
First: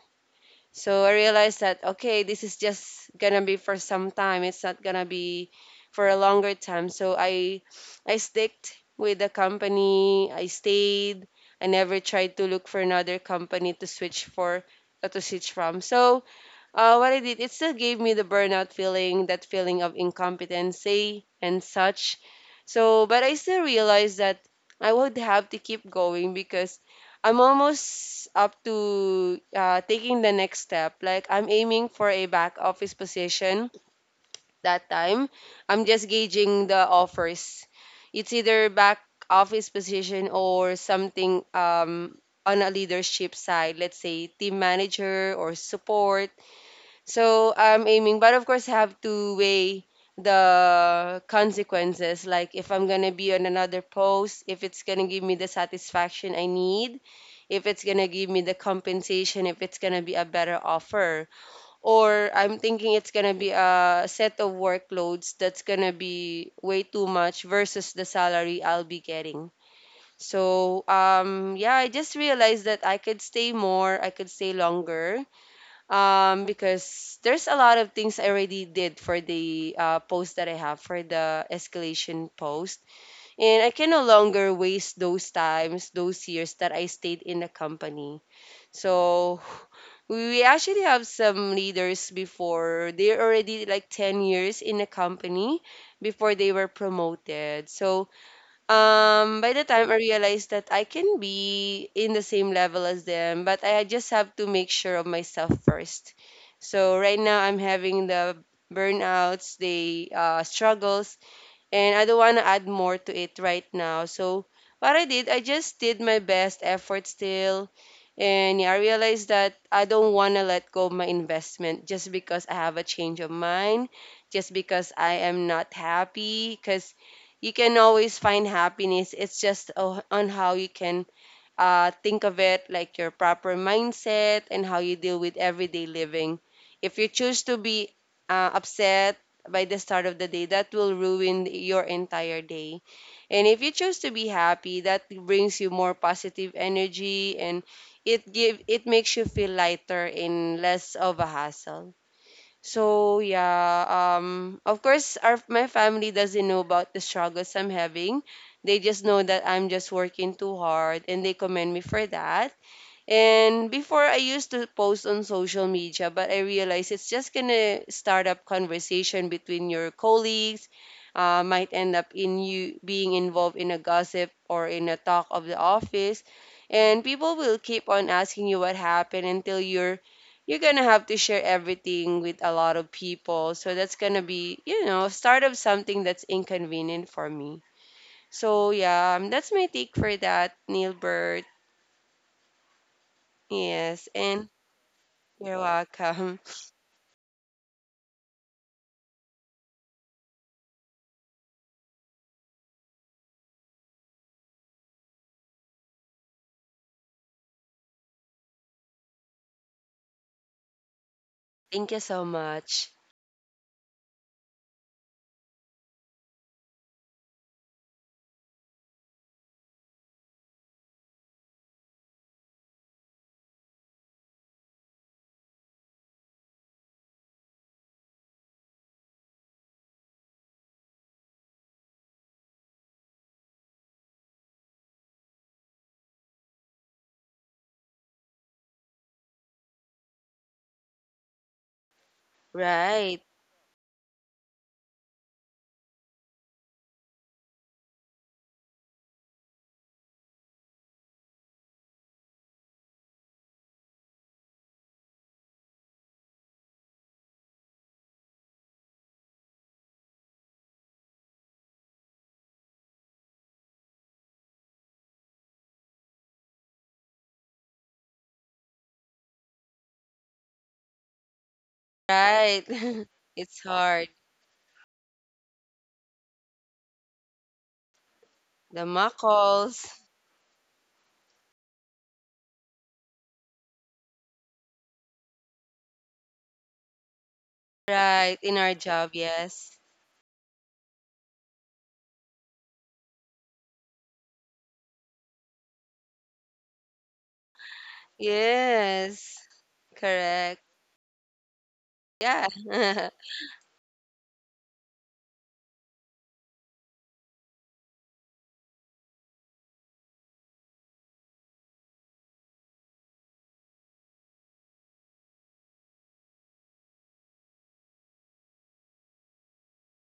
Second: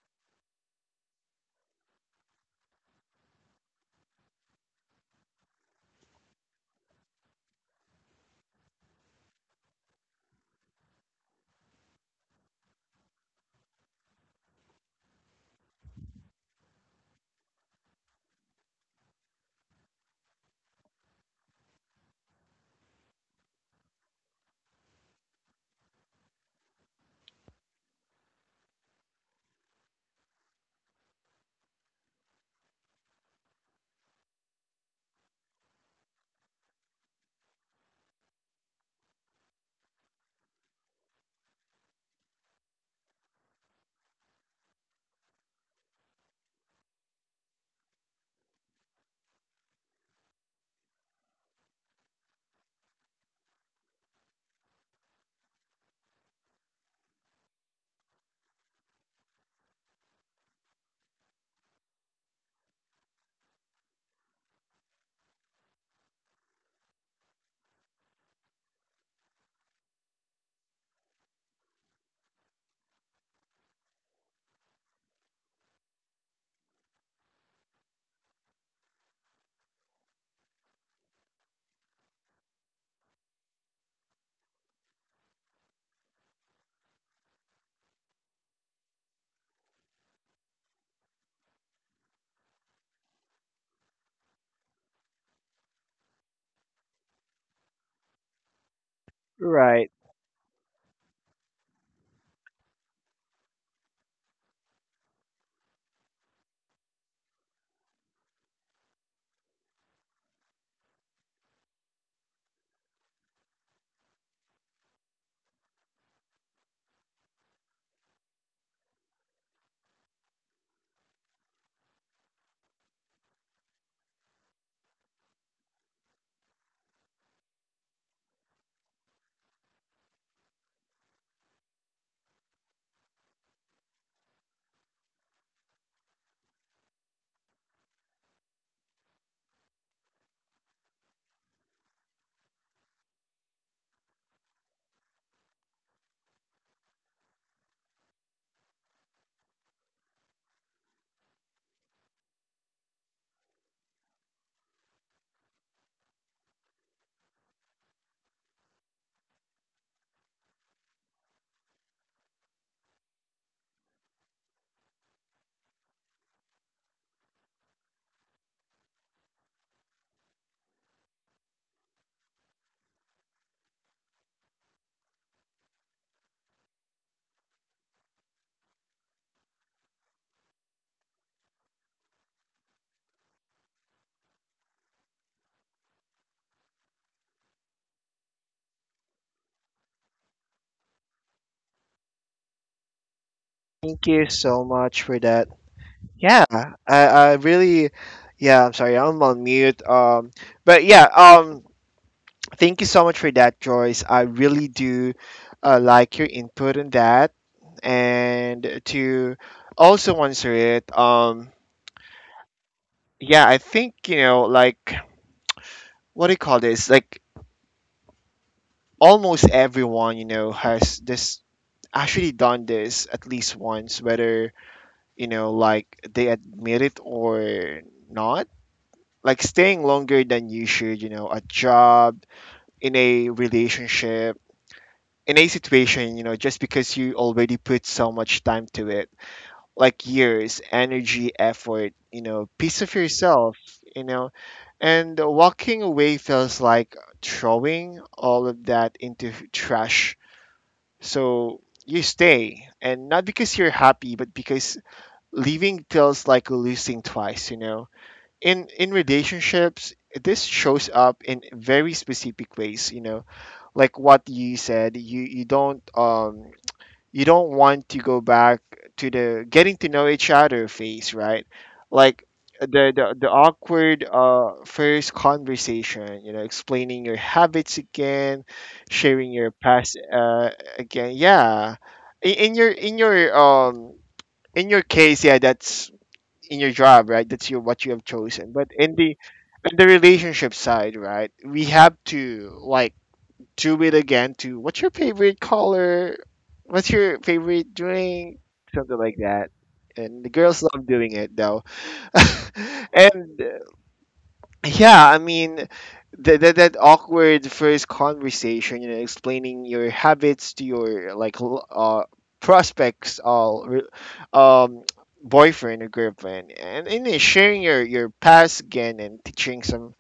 Speaker 2: So I realized that okay, this is just gonna be for some time. It's not gonna be for a longer time. So I sticked with the company. I stayed. I never tried to look for another company to switch for, to switch from. So what I did, it still gave me the burnout feeling, that feeling of incompetency and such. So, but I still realized that I would have to keep going because I'm almost up to taking the next step. Like, I'm aiming for a back office position that time. I'm just gauging the offers. It's either back office position or something, on a leadership side, let's say team manager or support. So I'm aiming, but of course, I have to weigh the consequences. Like if I'm gonna be on another post, if it's gonna give me the satisfaction I need, if it's gonna give me the compensation, if it's gonna be a better offer, or I'm thinking it's gonna be a set of workloads that's gonna be way too much versus the salary I'll be getting. So yeah, I just realized that I could stay more, I could stay longer, because there's a lot of things I already did for the post that I have for the escalation post, and I can no longer waste those times, those years that I stayed in the company. So we actually have some leaders before they're already like 10 years in the company before they were promoted. So by the
Speaker 1: right.
Speaker 2: time I realized that I can be in the same level as them, but I just have to make sure of myself first. So right now I'm having the burnouts, the struggles, and I don't want to add more to it right now. So what I did, I just did my best effort still. And yeah, I realized that I don't want to let go of my investment just because I have a change of mind, just because I am not happy. Because you can always find happiness. It's just on how you can think of it, like your proper mindset and how you deal with everyday living. If you choose to be upset by the start of the day, that will ruin your entire day. And if you choose to be happy, that brings you more positive energy and it makes you feel lighter and less of a hassle. So yeah, of course, our my family doesn't know about the struggles I'm having. They just know that I'm just working too hard, and they commend me for that. And before I used to post on social media, but I realized it's just gonna start up conversation between your colleagues, might end up in you being involved in a gossip or in a talk of the office, and people will keep on asking you what happened until you're gonna have to share everything with a lot of people. So that's gonna be, you know, start of something that's inconvenient for me. So yeah, that's my take for that, Neilbert.
Speaker 1: Thank
Speaker 2: Yes,
Speaker 1: you
Speaker 2: and.
Speaker 1: so much for that.
Speaker 2: You're welcome.
Speaker 1: Yeah, I really, yeah, I'm sorry, I'm on mute. But yeah, thank you so much for that, Joyce. I really do like your input on that. And to also answer it,
Speaker 2: Thank you so much.
Speaker 1: yeah, I think, you know, like, what do you call this? Like, almost everyone, you know, has this actually done this at least once, whether, you know, like they admit it or not. Like, staying longer than you should, you know, a job, in a relationship, in a situation, you know, just because you already put so much time to it, like years, energy, effort, you know, piece of
Speaker 2: Right,
Speaker 1: yourself, you know, and walking away feels like throwing all of that into trash. So you stay, and not because you're happy, but because leaving feels like losing twice. In relationships, this shows up in very specific ways, like what you said. You don't you don't want to go back to the getting to know each other phase, right? Like
Speaker 2: right.
Speaker 1: the the, the
Speaker 2: It's
Speaker 1: awkward
Speaker 2: hard.
Speaker 1: first conversation, explaining your habits again,
Speaker 2: The
Speaker 1: sharing your
Speaker 2: muckles.
Speaker 1: past again. Yeah, in, in your in your um in your case, yeah, that's in your job, right? That's your what you have
Speaker 2: Right,
Speaker 1: chosen.
Speaker 2: in
Speaker 1: But
Speaker 2: our job, yes.
Speaker 1: in the relationship side, right? We have to like do it again. To what's your favorite color? What's your favorite drink? Something like
Speaker 2: Yes,
Speaker 1: that. And the
Speaker 2: correct.
Speaker 1: girls love doing it though.
Speaker 2: Yeah,
Speaker 1: and yeah, that awkward first conversation, explaining your habits to your like prospects, all re- um boyfriend or girlfriend, and then sharing your past again and teaching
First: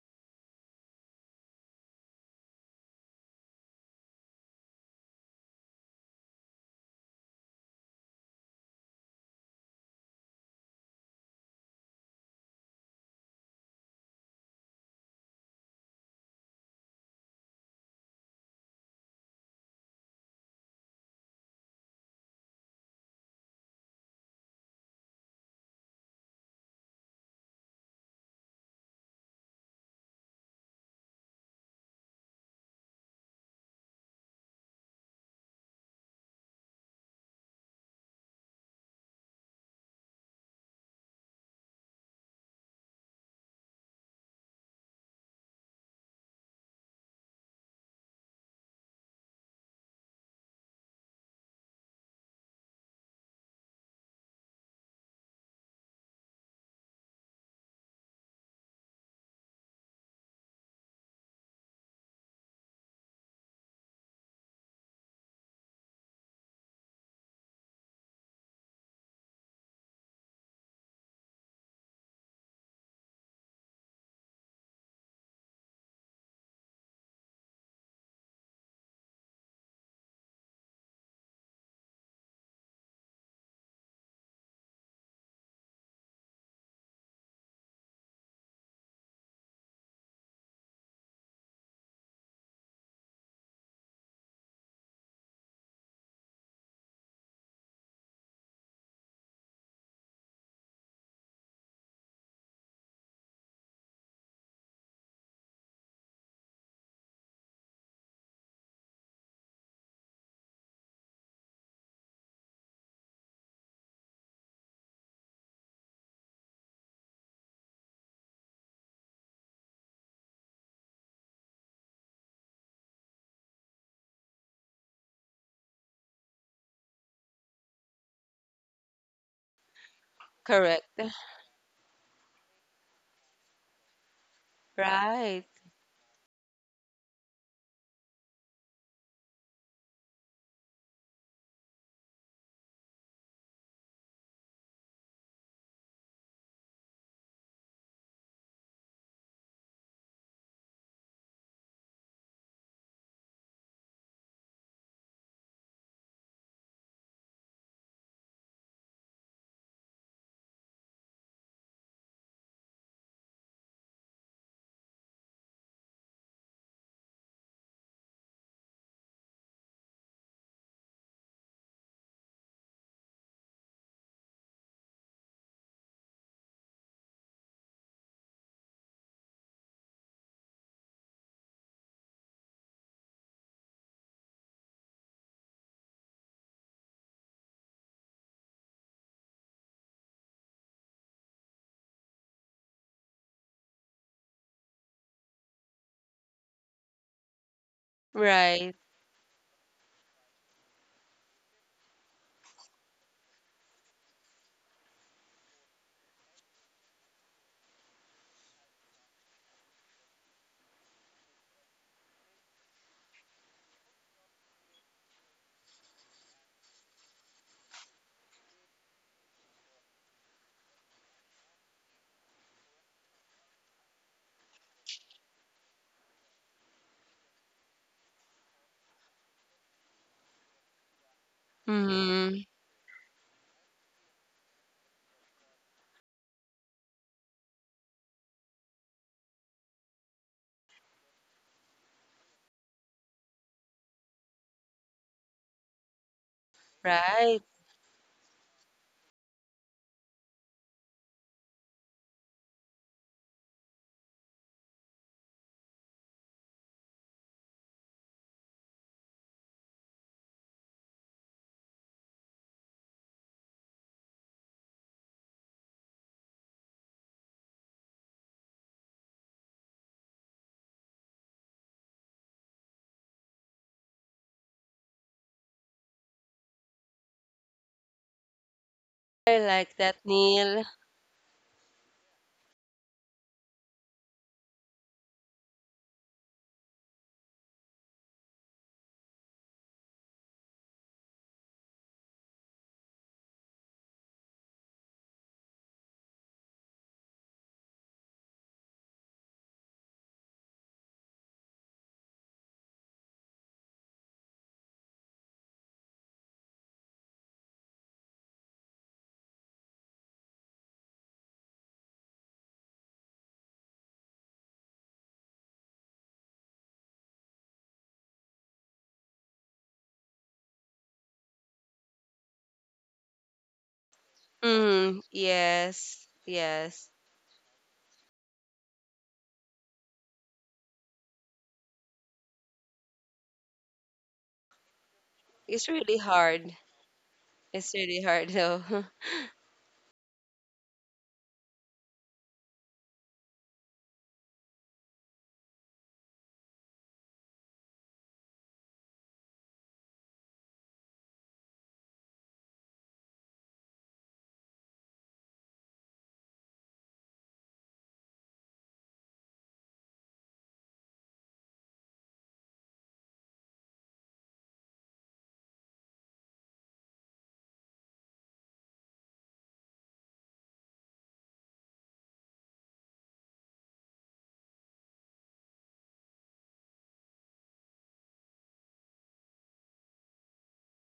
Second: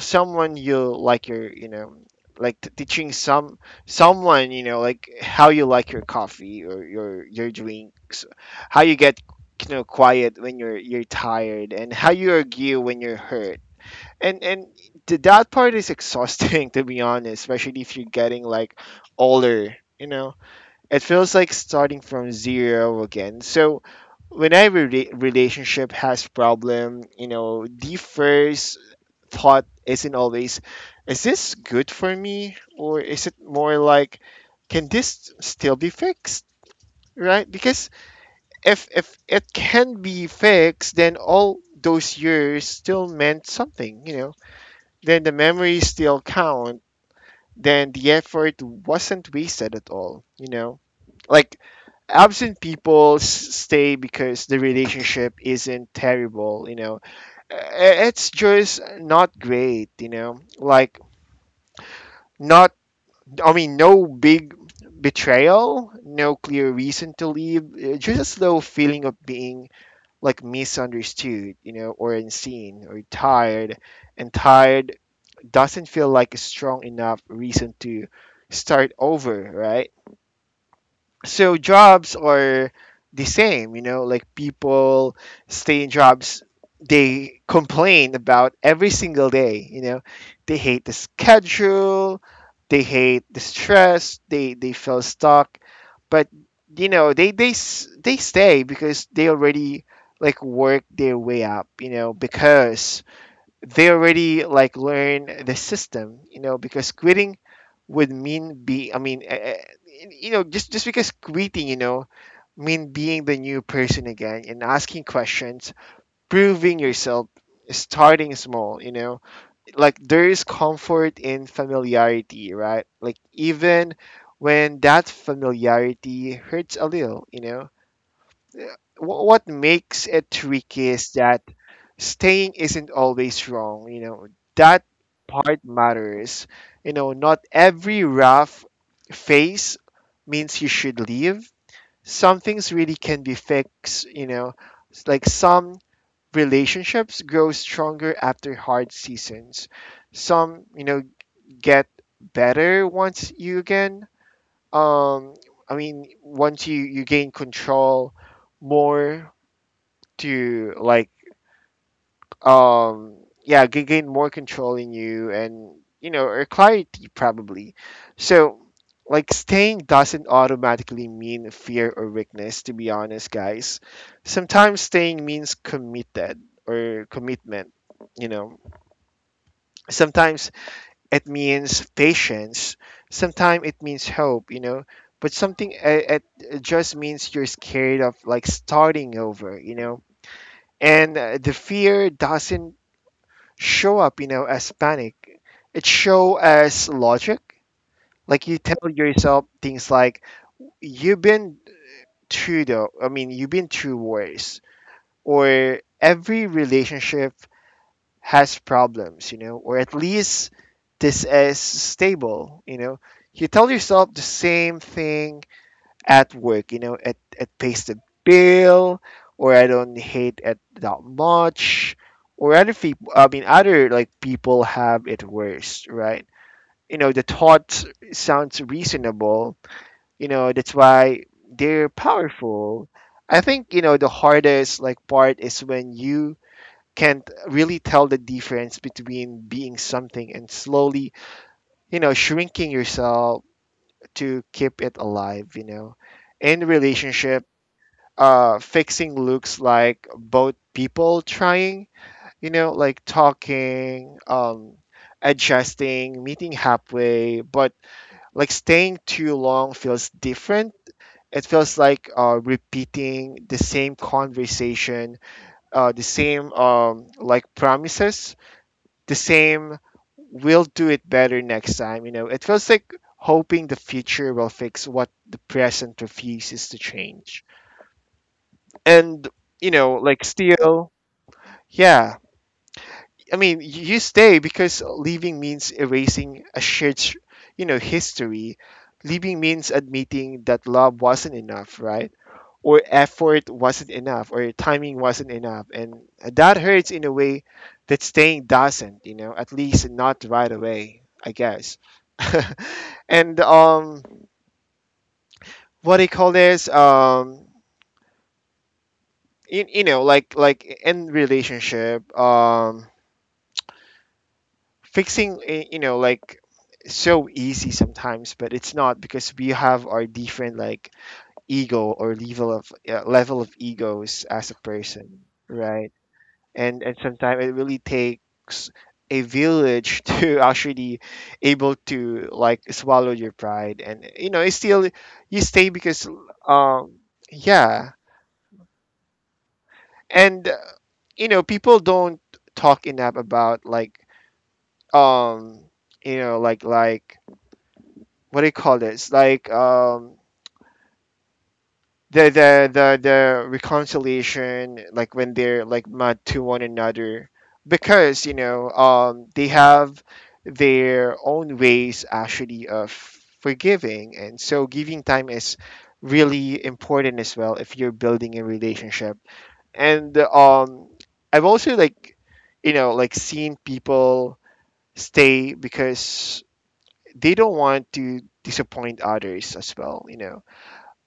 Speaker 1: someone you like your you know like t- teaching someone, how you like your coffee or your drinks, how you get quiet when you're tired, and how you argue when you're hurt. and and that part is exhausting to be honest, especially if you're getting like older. It feels like starting from zero again. So whenever relationship has problem, the first thought isn't always, is this good for me? Or is it more like, can this still be fixed? Right? Because if it can be fixed, then all those years still meant something. Then the memories still count. Then the effort wasn't wasted at all. Like absent stay because the relationship isn't terrible. Uh, It's just not great. Like not, no big betrayal, no clear reason to leave, just a slow feeling of being like misunderstood, or unseen or tired. And tired doesn't feel like a strong enough reason to start over, right? So jobs are the same, like people stay in jobs they complain about every single day. They hate the schedule, they hate the stress, they feel stuck. But they stay because they already like work their way up, because they already like learn the system, you know, because quitting would mean be I mean, you know, just because quitting, you know, mean being the new person again and asking questions, proving yourself, starting small, you know. Like there is comfort in familiarity, right? Like even when that familiarity hurts a little, you know. What makes it
Speaker 2: correct.
Speaker 1: tricky is that staying isn't always wrong. You know, that
Speaker 2: Right,
Speaker 1: part matters. You know, not every rough phase means you should leave. Some things really can be fixed. You know, it's like some relationships grow stronger after hard seasons. Some, you know, get better once you again. Um, once you you gain control more to um gain more control in you and, you know, or clarity probably. So like staying doesn't automatically mean fear or weakness, to be honest guys. Sometimes staying means committed, or commitment, you know. Sometimes it means patience, sometimes it means hope, you know. But something, it just means you're scared of like starting over, you know. And the fear doesn't show up, you know, as panic. It show as logic. Like you
Speaker 2: right.
Speaker 1: tell yourself things like, "You've been through you've been through worse," or "Every relationship has problems," you know, or at least this is stable, you know. You tell yourself the same thing at work, you know, at pays the bill, or I don't hate it that much, or other like people have it worse, right? You know, the thought sounds reasonable, you know, that's why they're
Speaker 2: Mm,
Speaker 1: powerful. I think, you know, the hardest like part is when you can't really tell the difference between being something and slowly, you know, shrinking yourself to keep it alive, you know. In
Speaker 2: right.
Speaker 1: relationships, fixing looks like both people trying, you know, like talking, adjusting, meeting halfway. But like staying too long feels different. It feels like repeating the same conversation, the same like promises, the same we'll do it better next time. You know, it feels like hoping the future will fix what the present refuses to change. And
Speaker 2: I
Speaker 1: you
Speaker 2: like
Speaker 1: know
Speaker 2: that,
Speaker 1: like
Speaker 2: Neil.
Speaker 1: still Yeah, you stay because leaving means erasing a shared, history. Leaving means admitting that love wasn't enough, right? Or effort wasn't enough, or timing wasn't enough, and that hurts in a way that staying doesn't. You know, at least not right away, I guess. and what do you call this? You, you know, in relationship, fixing, you know, like so easy sometimes, but it's not because we have our different like ego or level of egos as a
Speaker 2: Mm,
Speaker 1: person, right.
Speaker 2: yes,
Speaker 1: And
Speaker 2: yes.
Speaker 1: sometimes it really takes a village to actually able to like swallow your pride. And you know, it's still you stay
Speaker 2: It's
Speaker 1: because
Speaker 2: really hard.
Speaker 1: um
Speaker 2: It's
Speaker 1: yeah.
Speaker 2: really hard, though.
Speaker 1: And you know, people don't talk enough about um you know like like what do you call this? The reconciliation, like when they're like mad to one another, because you know they have their own ways actually of forgiving, and so giving time is really important as well if you're building a relationship. And I've also like, you know, like seen people stay because they don't want to disappoint others as well, you know.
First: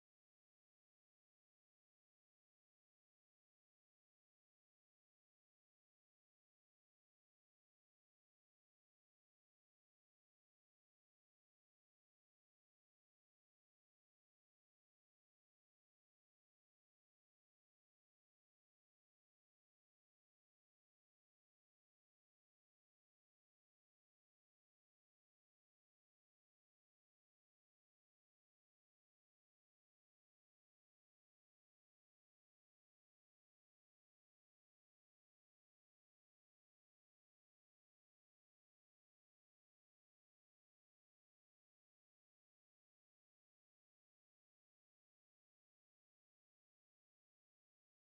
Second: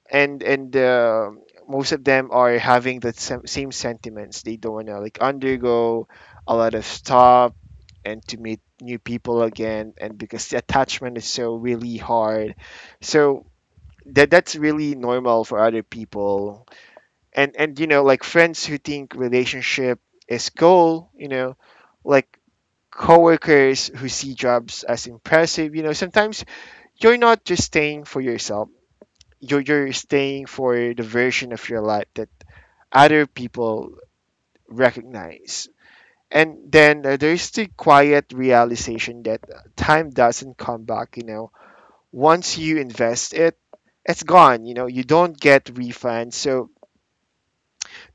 Speaker 1: And Most of them are having the same sentiments. They don't want to like undergo a lot of stuff and to meet new people again, and because the attachment is so really hard. So that's really normal for other people. And you know, like friends who think relationship is goal, you know, like coworkers who see jobs as impressive, you know, sometimes you're not just staying for yourself, you're staying for the version of your life that other people recognize. And then, there's the quiet realization that time doesn't come back. You know, once you invest it, it's gone. You know, you don't get refunds. So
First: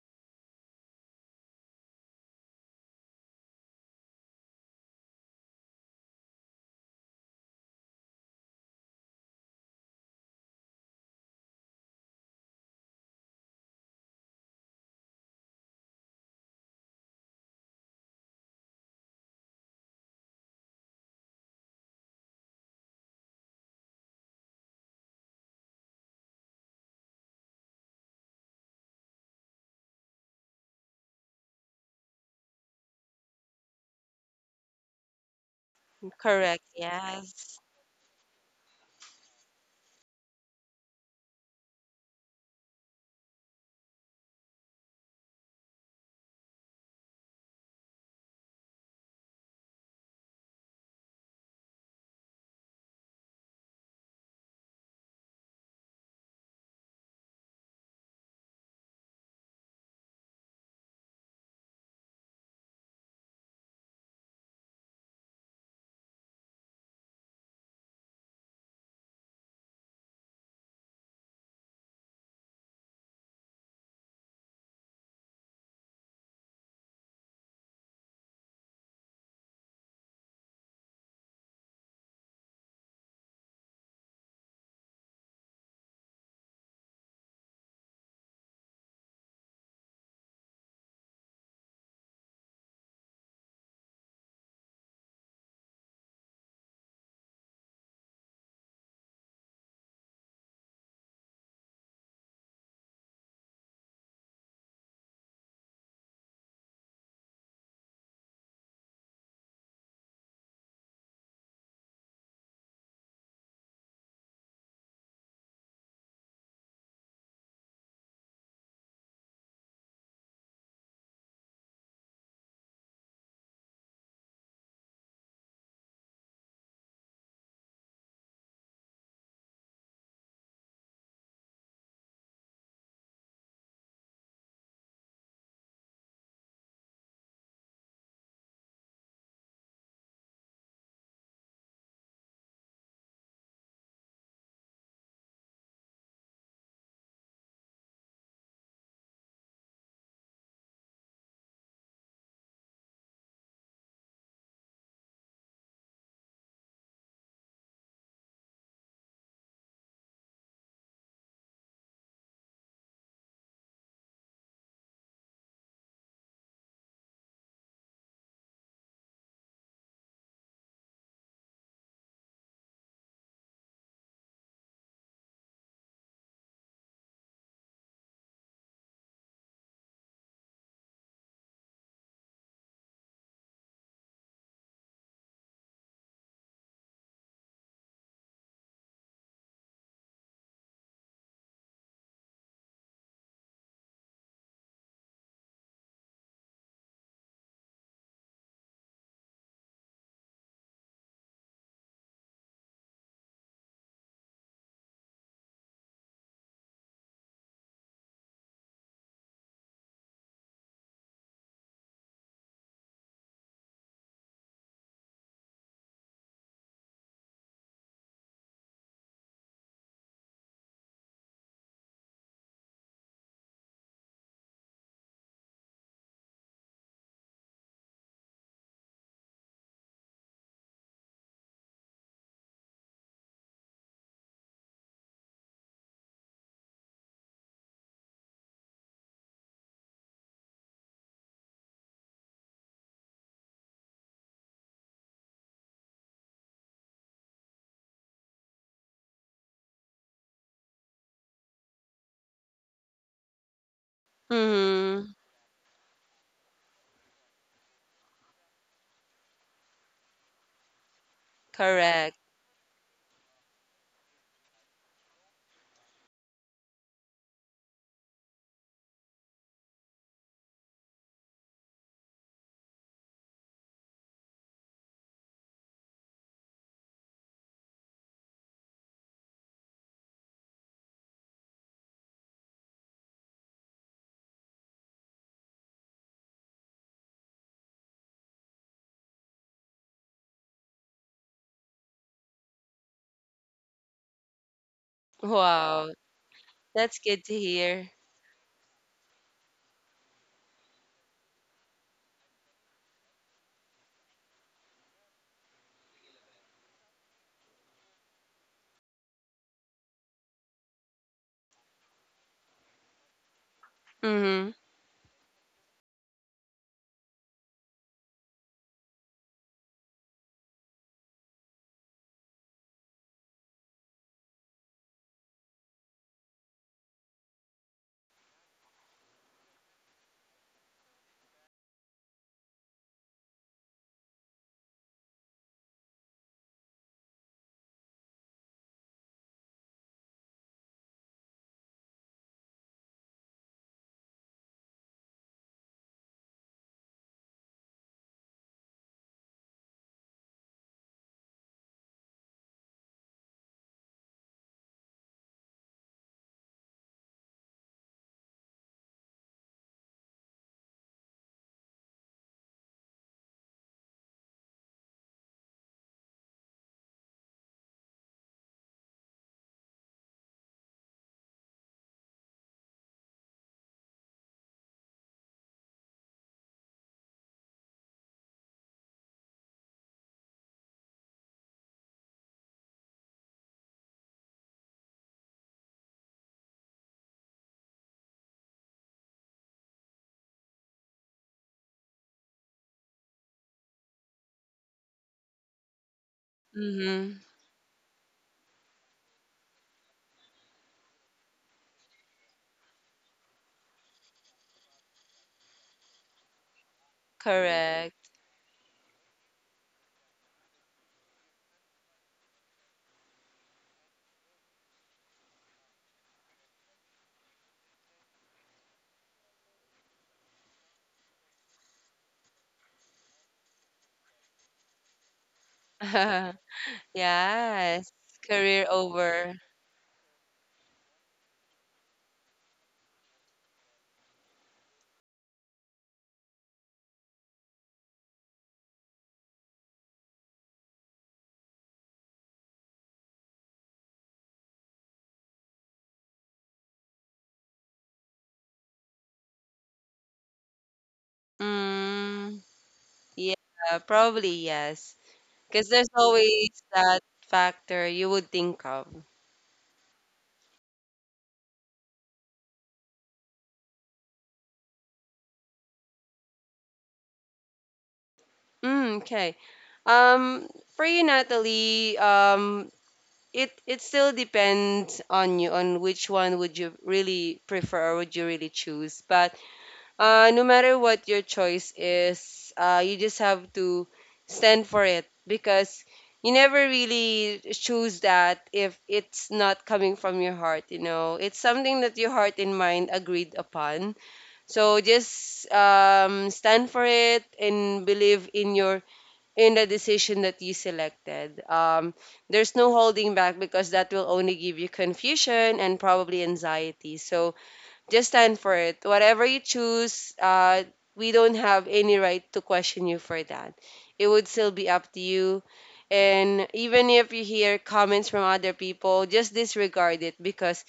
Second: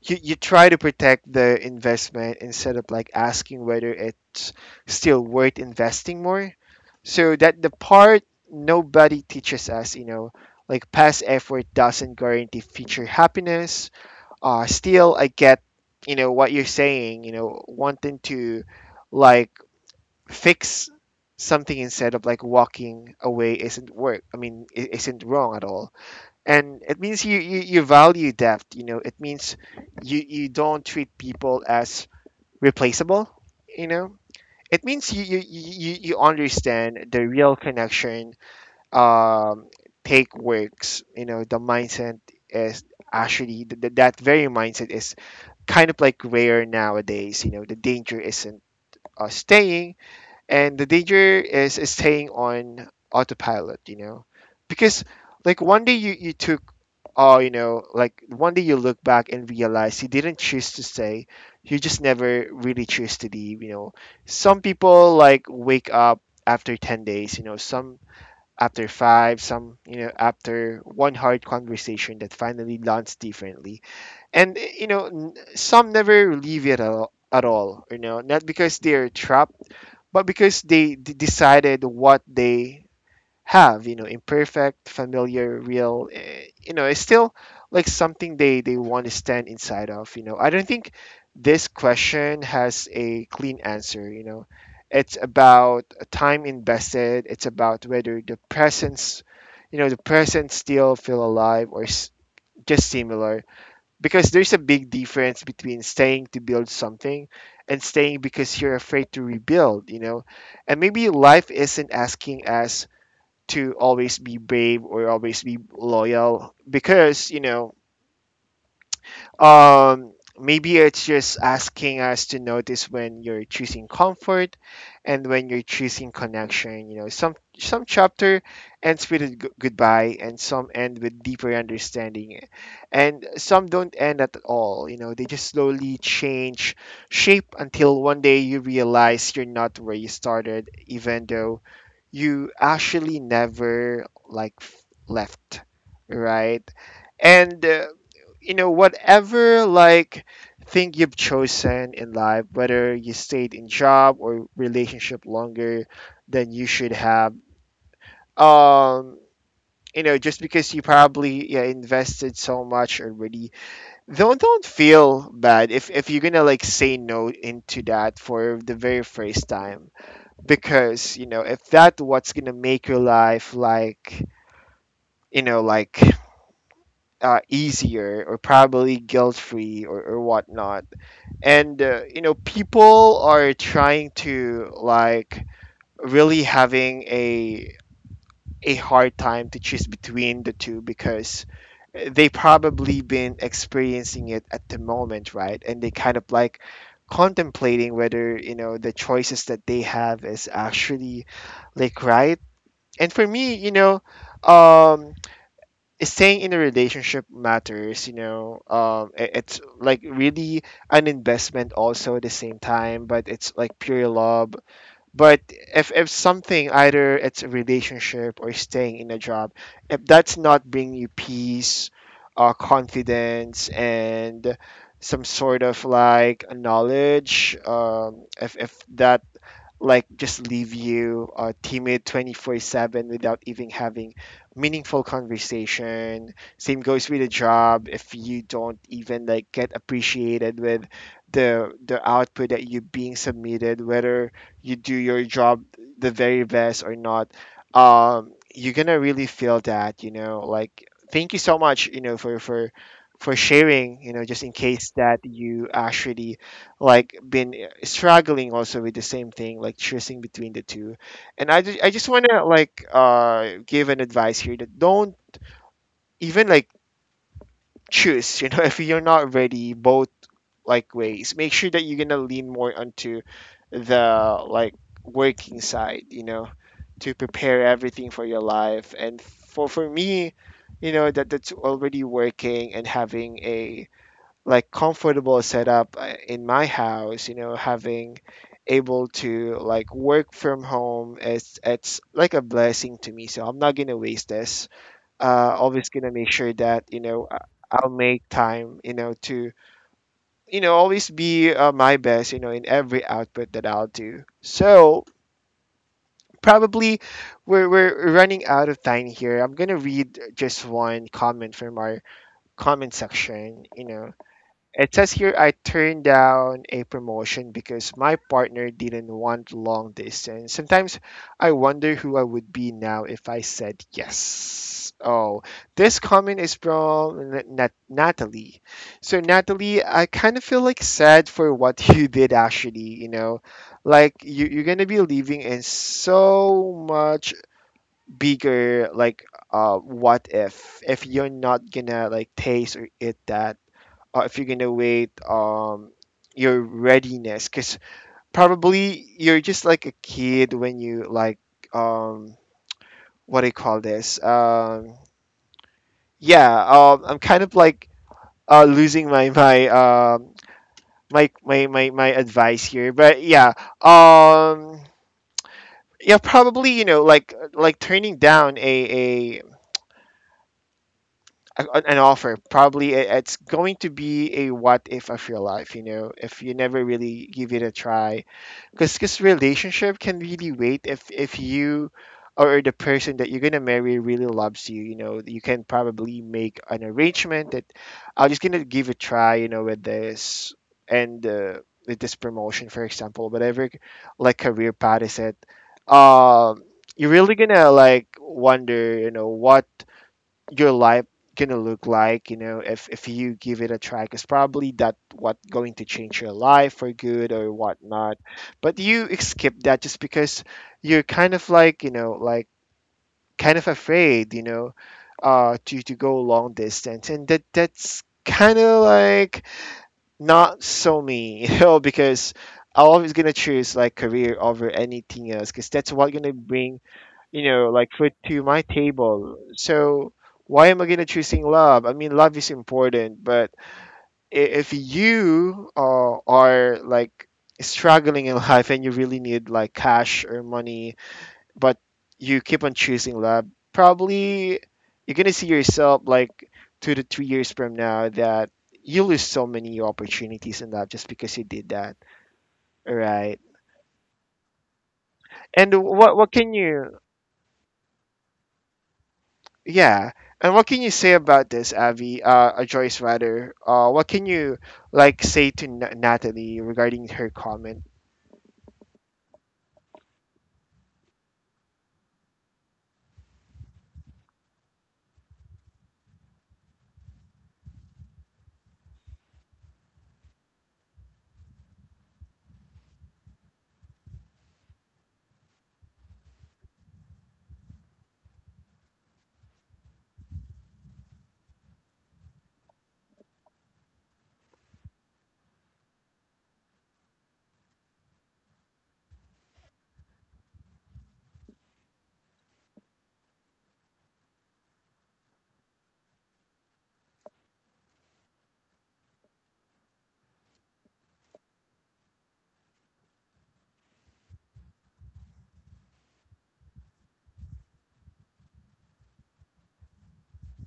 Speaker 1: you try to protect the investment instead of like asking whether it's still worth investing more. So that the part nobody teaches us, you know, like past effort doesn't guarantee future happiness. Still, I get, you know, what you're saying. You know, wanting to like fix something instead of like walking away isn't work. I mean, isn't wrong at all. And it means you you value depth. You know, it means you you don't treat people as replaceable. You know, it means you
Speaker 2: Correct,
Speaker 1: understand the real
Speaker 2: yes.
Speaker 1: connection. Um, take works. You know, the mindset is actually that very mindset is kind of like rare nowadays. You know, the danger isn't staying, and the danger is staying on autopilot. You know, because like one day you took, oh, you know, like one day you look back and realize you didn't choose to stay. You just never really choose to leave. You know, some people like wake up after 10 days. You know, some after five, some, you know, after one hard conversation that finally lands differently. And you know, some never leave it at all, at all, you know, not because they're trapped, but because they decided what they have, you know, imperfect, familiar, real. You know, it's still like something they want to stand inside of. You know, I don't think this question has a clean answer. You know, it's about time invested, it's about whether the presence, you know, the present still feel alive or just similar. Because there's a big difference between staying to build something and staying because you're afraid to rebuild, you know. And maybe life isn't asking us to always be brave or always be loyal, because, you know, um, maybe it's just asking us to notice when you're choosing comfort and when you're choosing connection. You know, some chapter ends with a goodbye, and some end with deeper understanding, and some don't end at all. You know, they just slowly change shape until one day you realize you're not where you started, even though you actually never left, right? And whatever like thing you've chosen in life, whether you stayed in job or relationship longer than you should have, um just because you probably, yeah, invested so much already. Don't feel bad if you're gonna like say no into that for the very first time, because if that what's gonna make your life like, you know like easier or probably guilt free, or whatnot. And people are trying to like really having a hard time to choose between the two, because they probably been experiencing it at the moment, right, and they kind of like contemplating whether the choices that they have is actually like right. And for me you know um staying in a relationship matters. It's like really an investment also at the same time, but it's like pure love. But if something, either it's a relationship or staying in a job, if that's not bringing you peace, confidence and some sort of like knowledge, if that like just leave you timid 24/7 without even having meaningful conversation. Same goes with a job. If you don't even like get appreciated with the output that you being submitted, whether you do your job the very best or not, you're gonna really feel that. You know, like thank you so much. For sharing, just in case
Speaker 2: Mm,
Speaker 1: that you actually like been struggling also with the same thing, like choosing between the two. And I just
Speaker 2: correct.
Speaker 1: want to like give an advice here that don't even like choose, you know, if you're not ready both like ways. Make sure that you're gonna lean more onto the like working side, you know, to prepare everything for your life. And for me, you know, that's already working and having a like comfortable setup in my house, having able to like work from home. It's like a blessing to me, so I'm not gonna waste this. Always
Speaker 2: Wow.
Speaker 1: gonna make sure that
Speaker 2: That's good to hear.
Speaker 1: I'll make time, you know, to always be my best, in every output that I'll do. So probably we're running out of time here. I'm gonna read just one comment from our comment section, you know.
Speaker 2: Mm-hmm.
Speaker 1: It says here, I turned down a promotion because my partner didn't want long distance. Sometimes I wonder who I would be now if I said yes. Oh, this comment is from Natalie. So, Natalie, I kind of feel like sad for what you did actually, you know, like you're going to be living in so much bigger, like, what if you're not going to like taste or eat that, if you're gonna wait, your readiness, because probably you're just like a kid when you like, um what do you call this, yeah I'm kind of like losing my advice here, but yeah. um yeah probably, you know, like turning down an offer. Probably it's going to be a what if of your life, you know, if you never really give it a try. Because relationship can really wait, if you or the person that you're going to marry really loves you, you know, you can probably make an arrangement that I'm just going to give a try, you know, with this, and with this promotion, for example, whatever like career path is it. Um, you're
Speaker 2: Mm-hmm.
Speaker 1: really gonna like wonder, you know, what your life gonna look like, if you give it a try, because probably that what going to change your life for good or
Speaker 2: Correct.
Speaker 1: whatnot. But you skip that, just because you're kind of like, kind of afraid, to go long distance. And that's kind of like not so me, you know, because I'm always gonna choose like career over anything else, because that's what gonna bring, you know,
Speaker 2: Yes.
Speaker 1: like food to my
Speaker 2: Career over.
Speaker 1: table. So why am I gonna choosing love? I mean, love is important, but if you are like struggling in life and you really need like cash or money, but you keep on choosing love, probably you're gonna see yourself like 2 to 3 years from now that you lose so many opportunities in life just because you did that.
Speaker 2: Mm,
Speaker 1: All right.
Speaker 2: yeah, probably yes. Because
Speaker 1: And
Speaker 2: there's
Speaker 1: what
Speaker 2: always
Speaker 1: can
Speaker 2: that
Speaker 1: you
Speaker 2: factor you would think of.
Speaker 1: Yeah. And what can you say about this, Avi? Joyce rather. What can you like say to Natalie regarding her comment?
Speaker 2: Mm, okay. Um, for you, Natalie, it it still depends on you on which one would you really prefer or would you really choose. But no matter what your choice is, you just have to stand for it because you never really choose that if it's not coming from your heart. You know, it's something that your heart and mind agreed upon. So just stand for it and believe in your in the decision that you selected. There's no holding back because that will only give you confusion and probably anxiety. So just stand for it. Whatever you choose, we don't have any right to question you for that. It would still be up to you. And even if you hear comments from other people, just disregard it because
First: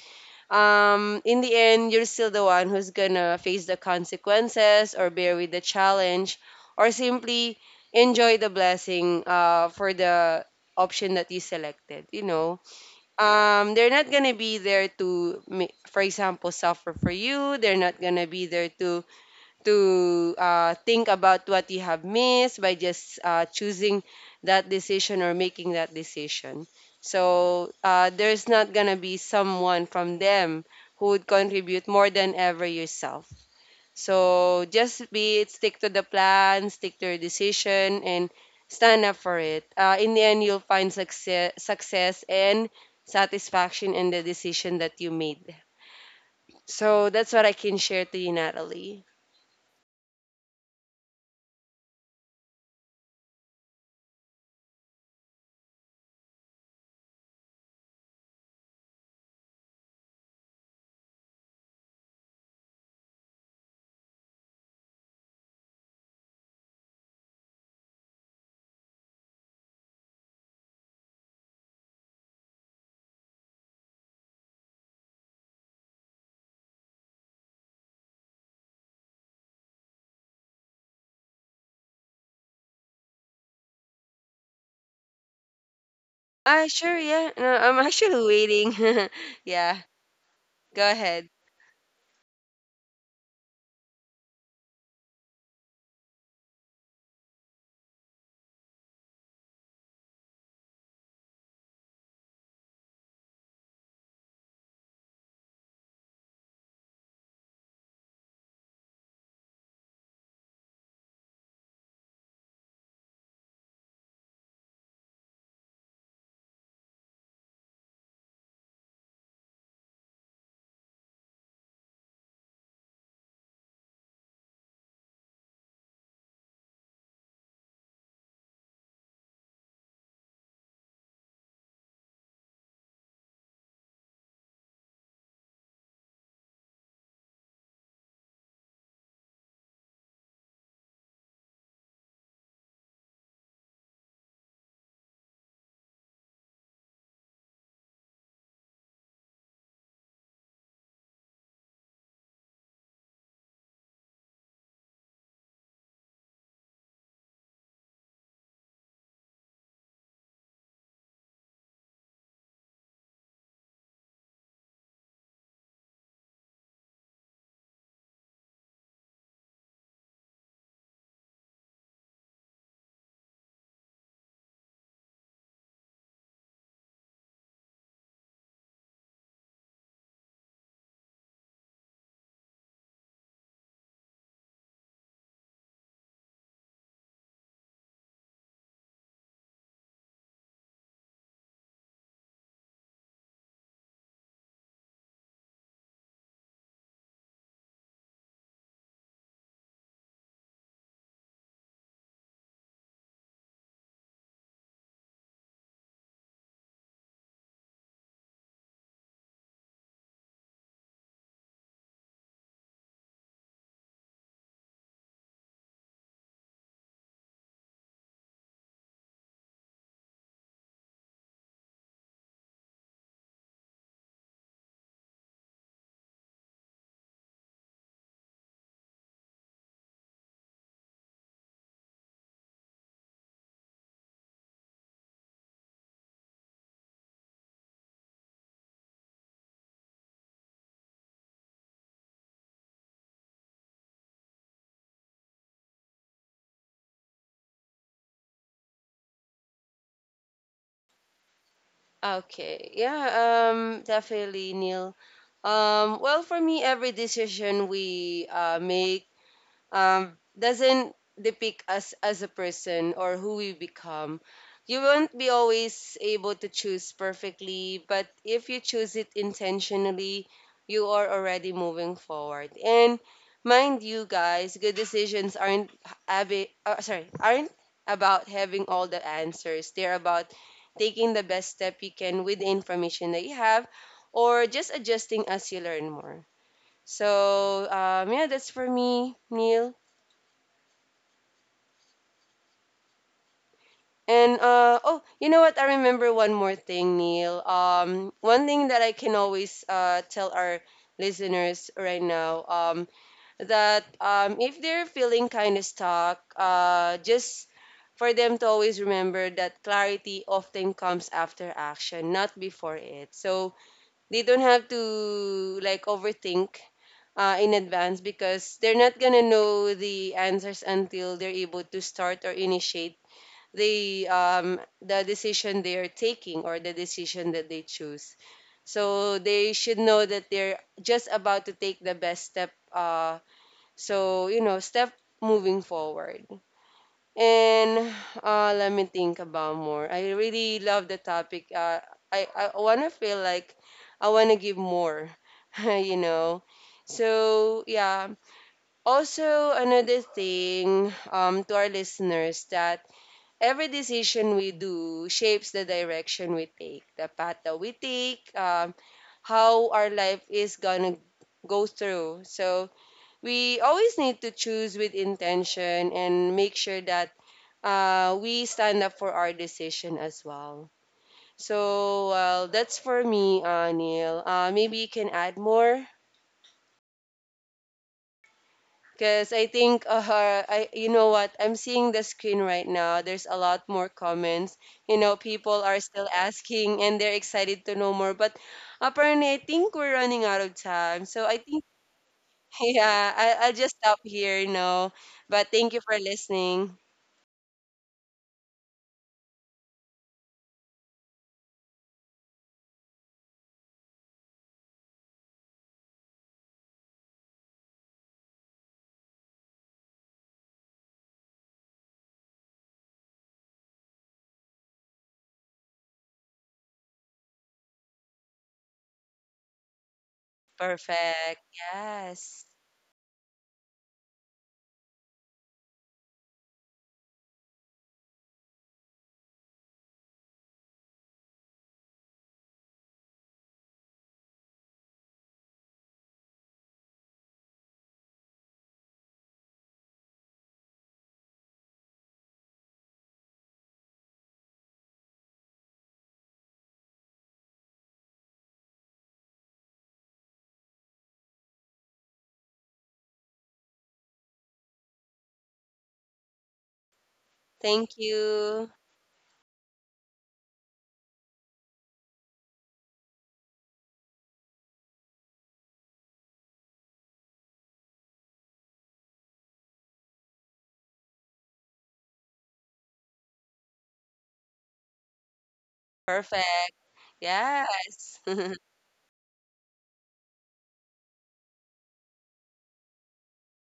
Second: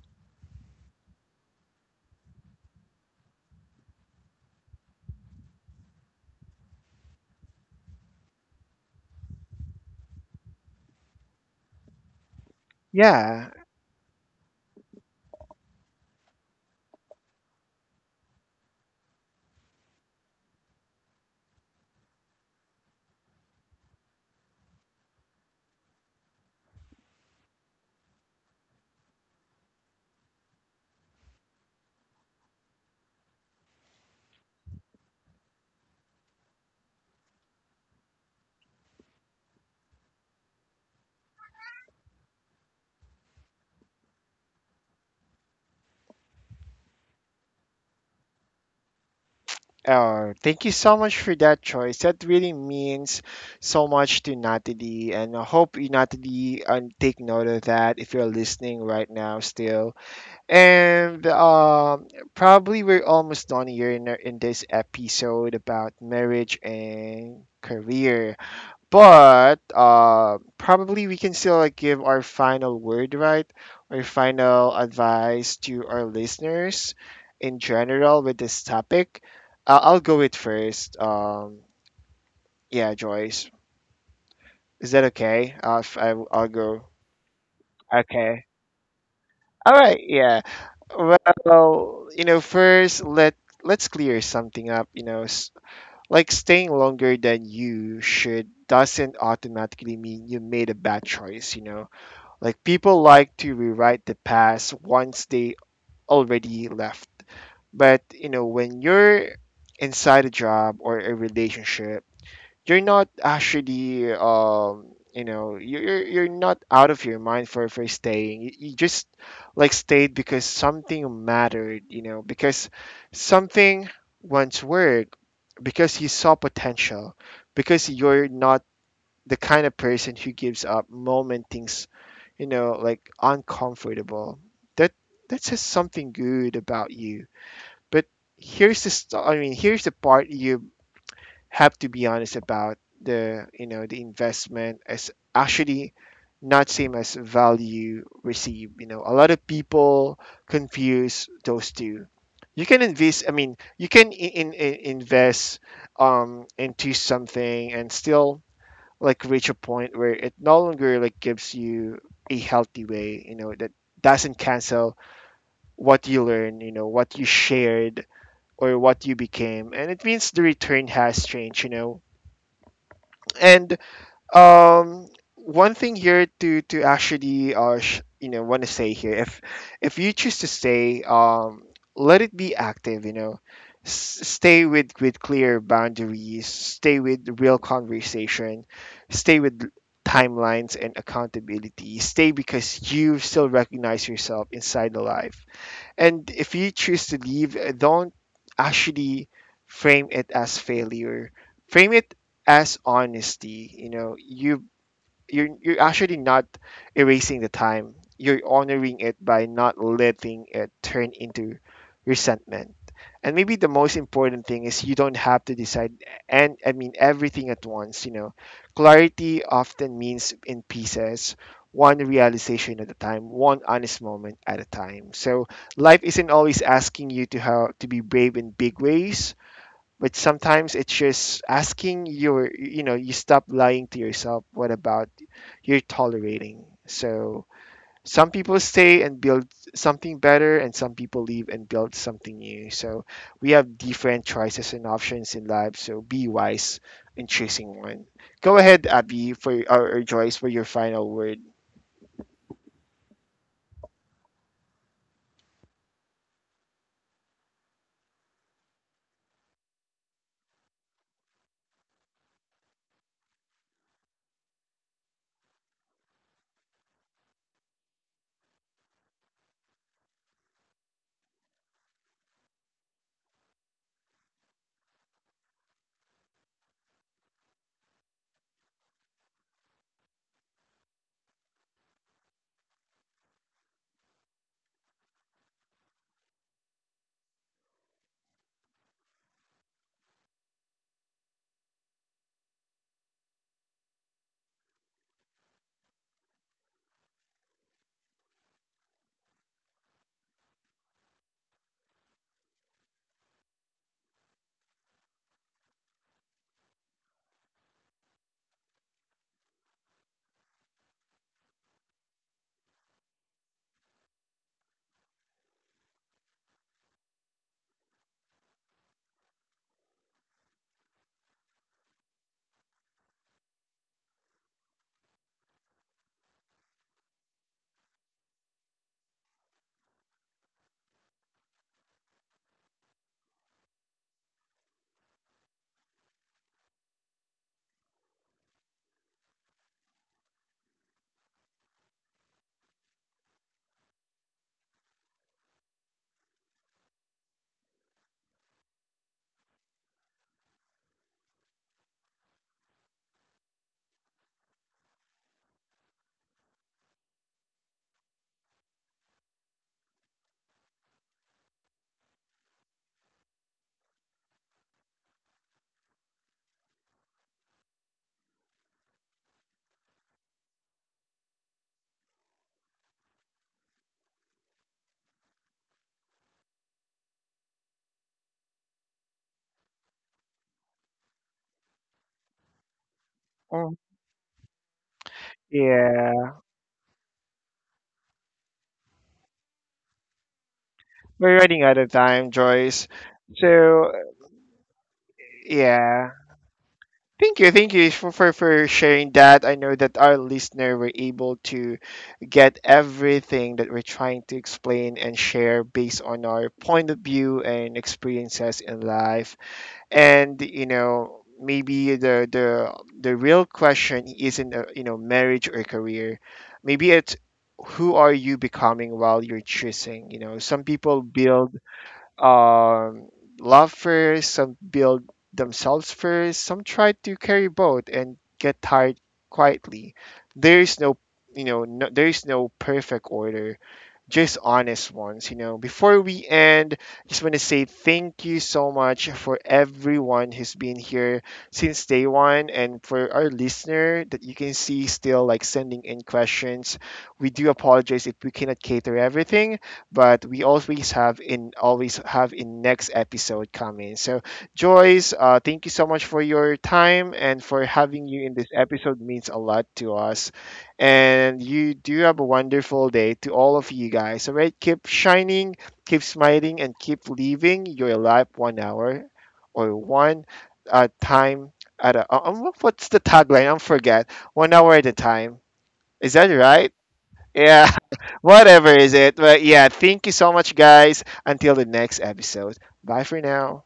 Speaker 2: in the end, you're still the one who's gonna face the consequences or bear with the challenge or simply enjoy the blessing for the option that you selected, you know.
Speaker 1: Yeah.
Speaker 2: They're not gonna be there to for example suffer for you. They're not gonna be there to think about what you have missed by just choosing that decision or making that decision. So there's not gonna be someone from them who would contribute more than ever yourself. So just be it, stick to the plan, stick to your decision, and stand up for it. In the end, you'll find success, and satisfaction in the decision that you made. So that's what I can share to you, Natalie.
Speaker 1: Thank you so much for that choice. That really means so much to Natalie, and I hope you, Natalie, take note of that if you're listening right now still. And probably we're almost done here in this episode about marriage and career. But probably we can still like give our final word, right? Our final advice to our listeners in general with this topic. I'll go with first. Yeah, Joyce, is that okay? If I'll
Speaker 2: Ah,
Speaker 1: go.
Speaker 2: sure, yeah. No, I'm actually
Speaker 1: Okay.
Speaker 2: waiting.
Speaker 1: All
Speaker 2: Yeah,
Speaker 1: right. Yeah.
Speaker 2: go ahead.
Speaker 1: Well, you know, first let's clear something up. You know, like staying longer than you should doesn't automatically mean you made a bad choice. You know. Like people like to rewrite the past once they already left. But you know, when you're inside a job or a relationship, you're not actually, you know you're not out of your mind for staying. You just like stayed because something mattered. You know, because something once worked, because you saw potential, because you're not the kind of person who gives up moment things, you know, like uncomfortable. That that says something good about you. But I mean, here's the part you have to be honest about. The you know the investment as actually not same as value received. You know, a lot of people confuse those two. You can invest. I mean, you can invest um, into something and still like reach a point where it no longer like gives you a healthy way. You know, that doesn't cancel what you learn, you know, what you shared or what you became. And it means the return has changed, you know. And um, one thing here to actually want to say here, if you choose to stay, let it be active. You know, stay with clear boundaries, stay with real conversation, stay with timelines and accountability. Stay because you still recognize yourself inside the life. And if you choose to leave, don't actually frame it as failure. Frame it as honesty. You know, you're actually not erasing the time. You're honoring it by not letting it turn into resentment. And maybe the most important thing is you don't have to decide, and I mean, everything at once, you know. Clarity often means in pieces, one realization at a time, one honest moment at a time. So life isn't always asking you to how to be brave in big ways, but sometimes it's just asking your, you stop lying to yourself what about you're tolerating. So some people stay and build something better, and some people leave and build something new. So we have different choices and options in life. So be wise in choosing one. Go ahead, Abby, for, or Joyce, for your final word.
Speaker 2: Okay. Yeah, definitely, Neil. Well, for me, every decision we make, doesn't depict us as a person or who we become. You won't be always able to choose perfectly, but if you choose it intentionally, you are already moving forward. And mind you, guys, good decisions aren't abi- sorry aren't about having all the answers. They're about taking the best step you can with the information that you have, or just adjusting as you learn more. So yeah, that's for me, Neil. And oh, you know what? I remember one more thing, Neil. One thing that I can always tell our listeners right now, that if they're feeling kind of stuck, just for them to always remember that clarity often comes after action, not before it. So they don't have to like overthink in advance because they're not gonna know the answers until they're able to start or initiate the decision they are taking or the decision that they choose. So they should know that they're just about to take the best step, so you know, step moving forward. And let me think about more. I really love the topic. I want to feel like I want to give more. You know, so yeah, also another thing, to our listeners, that every decision we do shapes the direction we take, the path that we take, how our life is gonna go through. So we always need to choose with intention and make sure that we stand up for our decision as well. So well, that's for me, Neil. Maybe you can add more. Because I think, you know what? I'm seeing the screen right now. There's a lot
Speaker 1: Mm.
Speaker 2: more comments. You know, people are still
Speaker 1: Yeah,
Speaker 2: asking and they're excited to know more. But apparently, I think we're running out of time. So I
Speaker 1: we're
Speaker 2: think,
Speaker 1: running out of time, Joyce,
Speaker 2: yeah, I'll just
Speaker 1: so.
Speaker 2: stop here, you know. But thank you for
Speaker 1: Yeah,
Speaker 2: listening.
Speaker 1: thank you, thank you for sharing that. I know that our listener were able to get everything that we're trying to explain and share based on our point of view and experiences in life. And you know, maybe the real question isn't, marriage or career. Maybe it's who are you becoming while you're choosing. You know, some people
Speaker 2: Perfect.
Speaker 1: build,
Speaker 2: Yes.
Speaker 1: um, love first, some build themselves first, some try to carry both and get tired quietly. There is no, there is no perfect order, just honest ones, you know. Before we end, just want to say thank you so much for everyone who's been here since day one and for our listener that you can see still like sending in questions. We do apologize if we cannot cater everything, but we always have in next episode coming. So Joyce, thank you so much for your time, and for
Speaker 2: Thank
Speaker 1: having you in this
Speaker 2: you.
Speaker 1: episode means a lot to us. And you do have a wonderful day to all of you guys. All right, keep shining, keep smiling, and keep living your life one hour or one, time at a. What's the tagline? I forget. One hour at a time. Is that
Speaker 2: Perfect.
Speaker 1: right? Yeah,
Speaker 2: Yes.
Speaker 1: whatever is it. But yeah, thank you so much, guys. Until the next episode. Bye for now.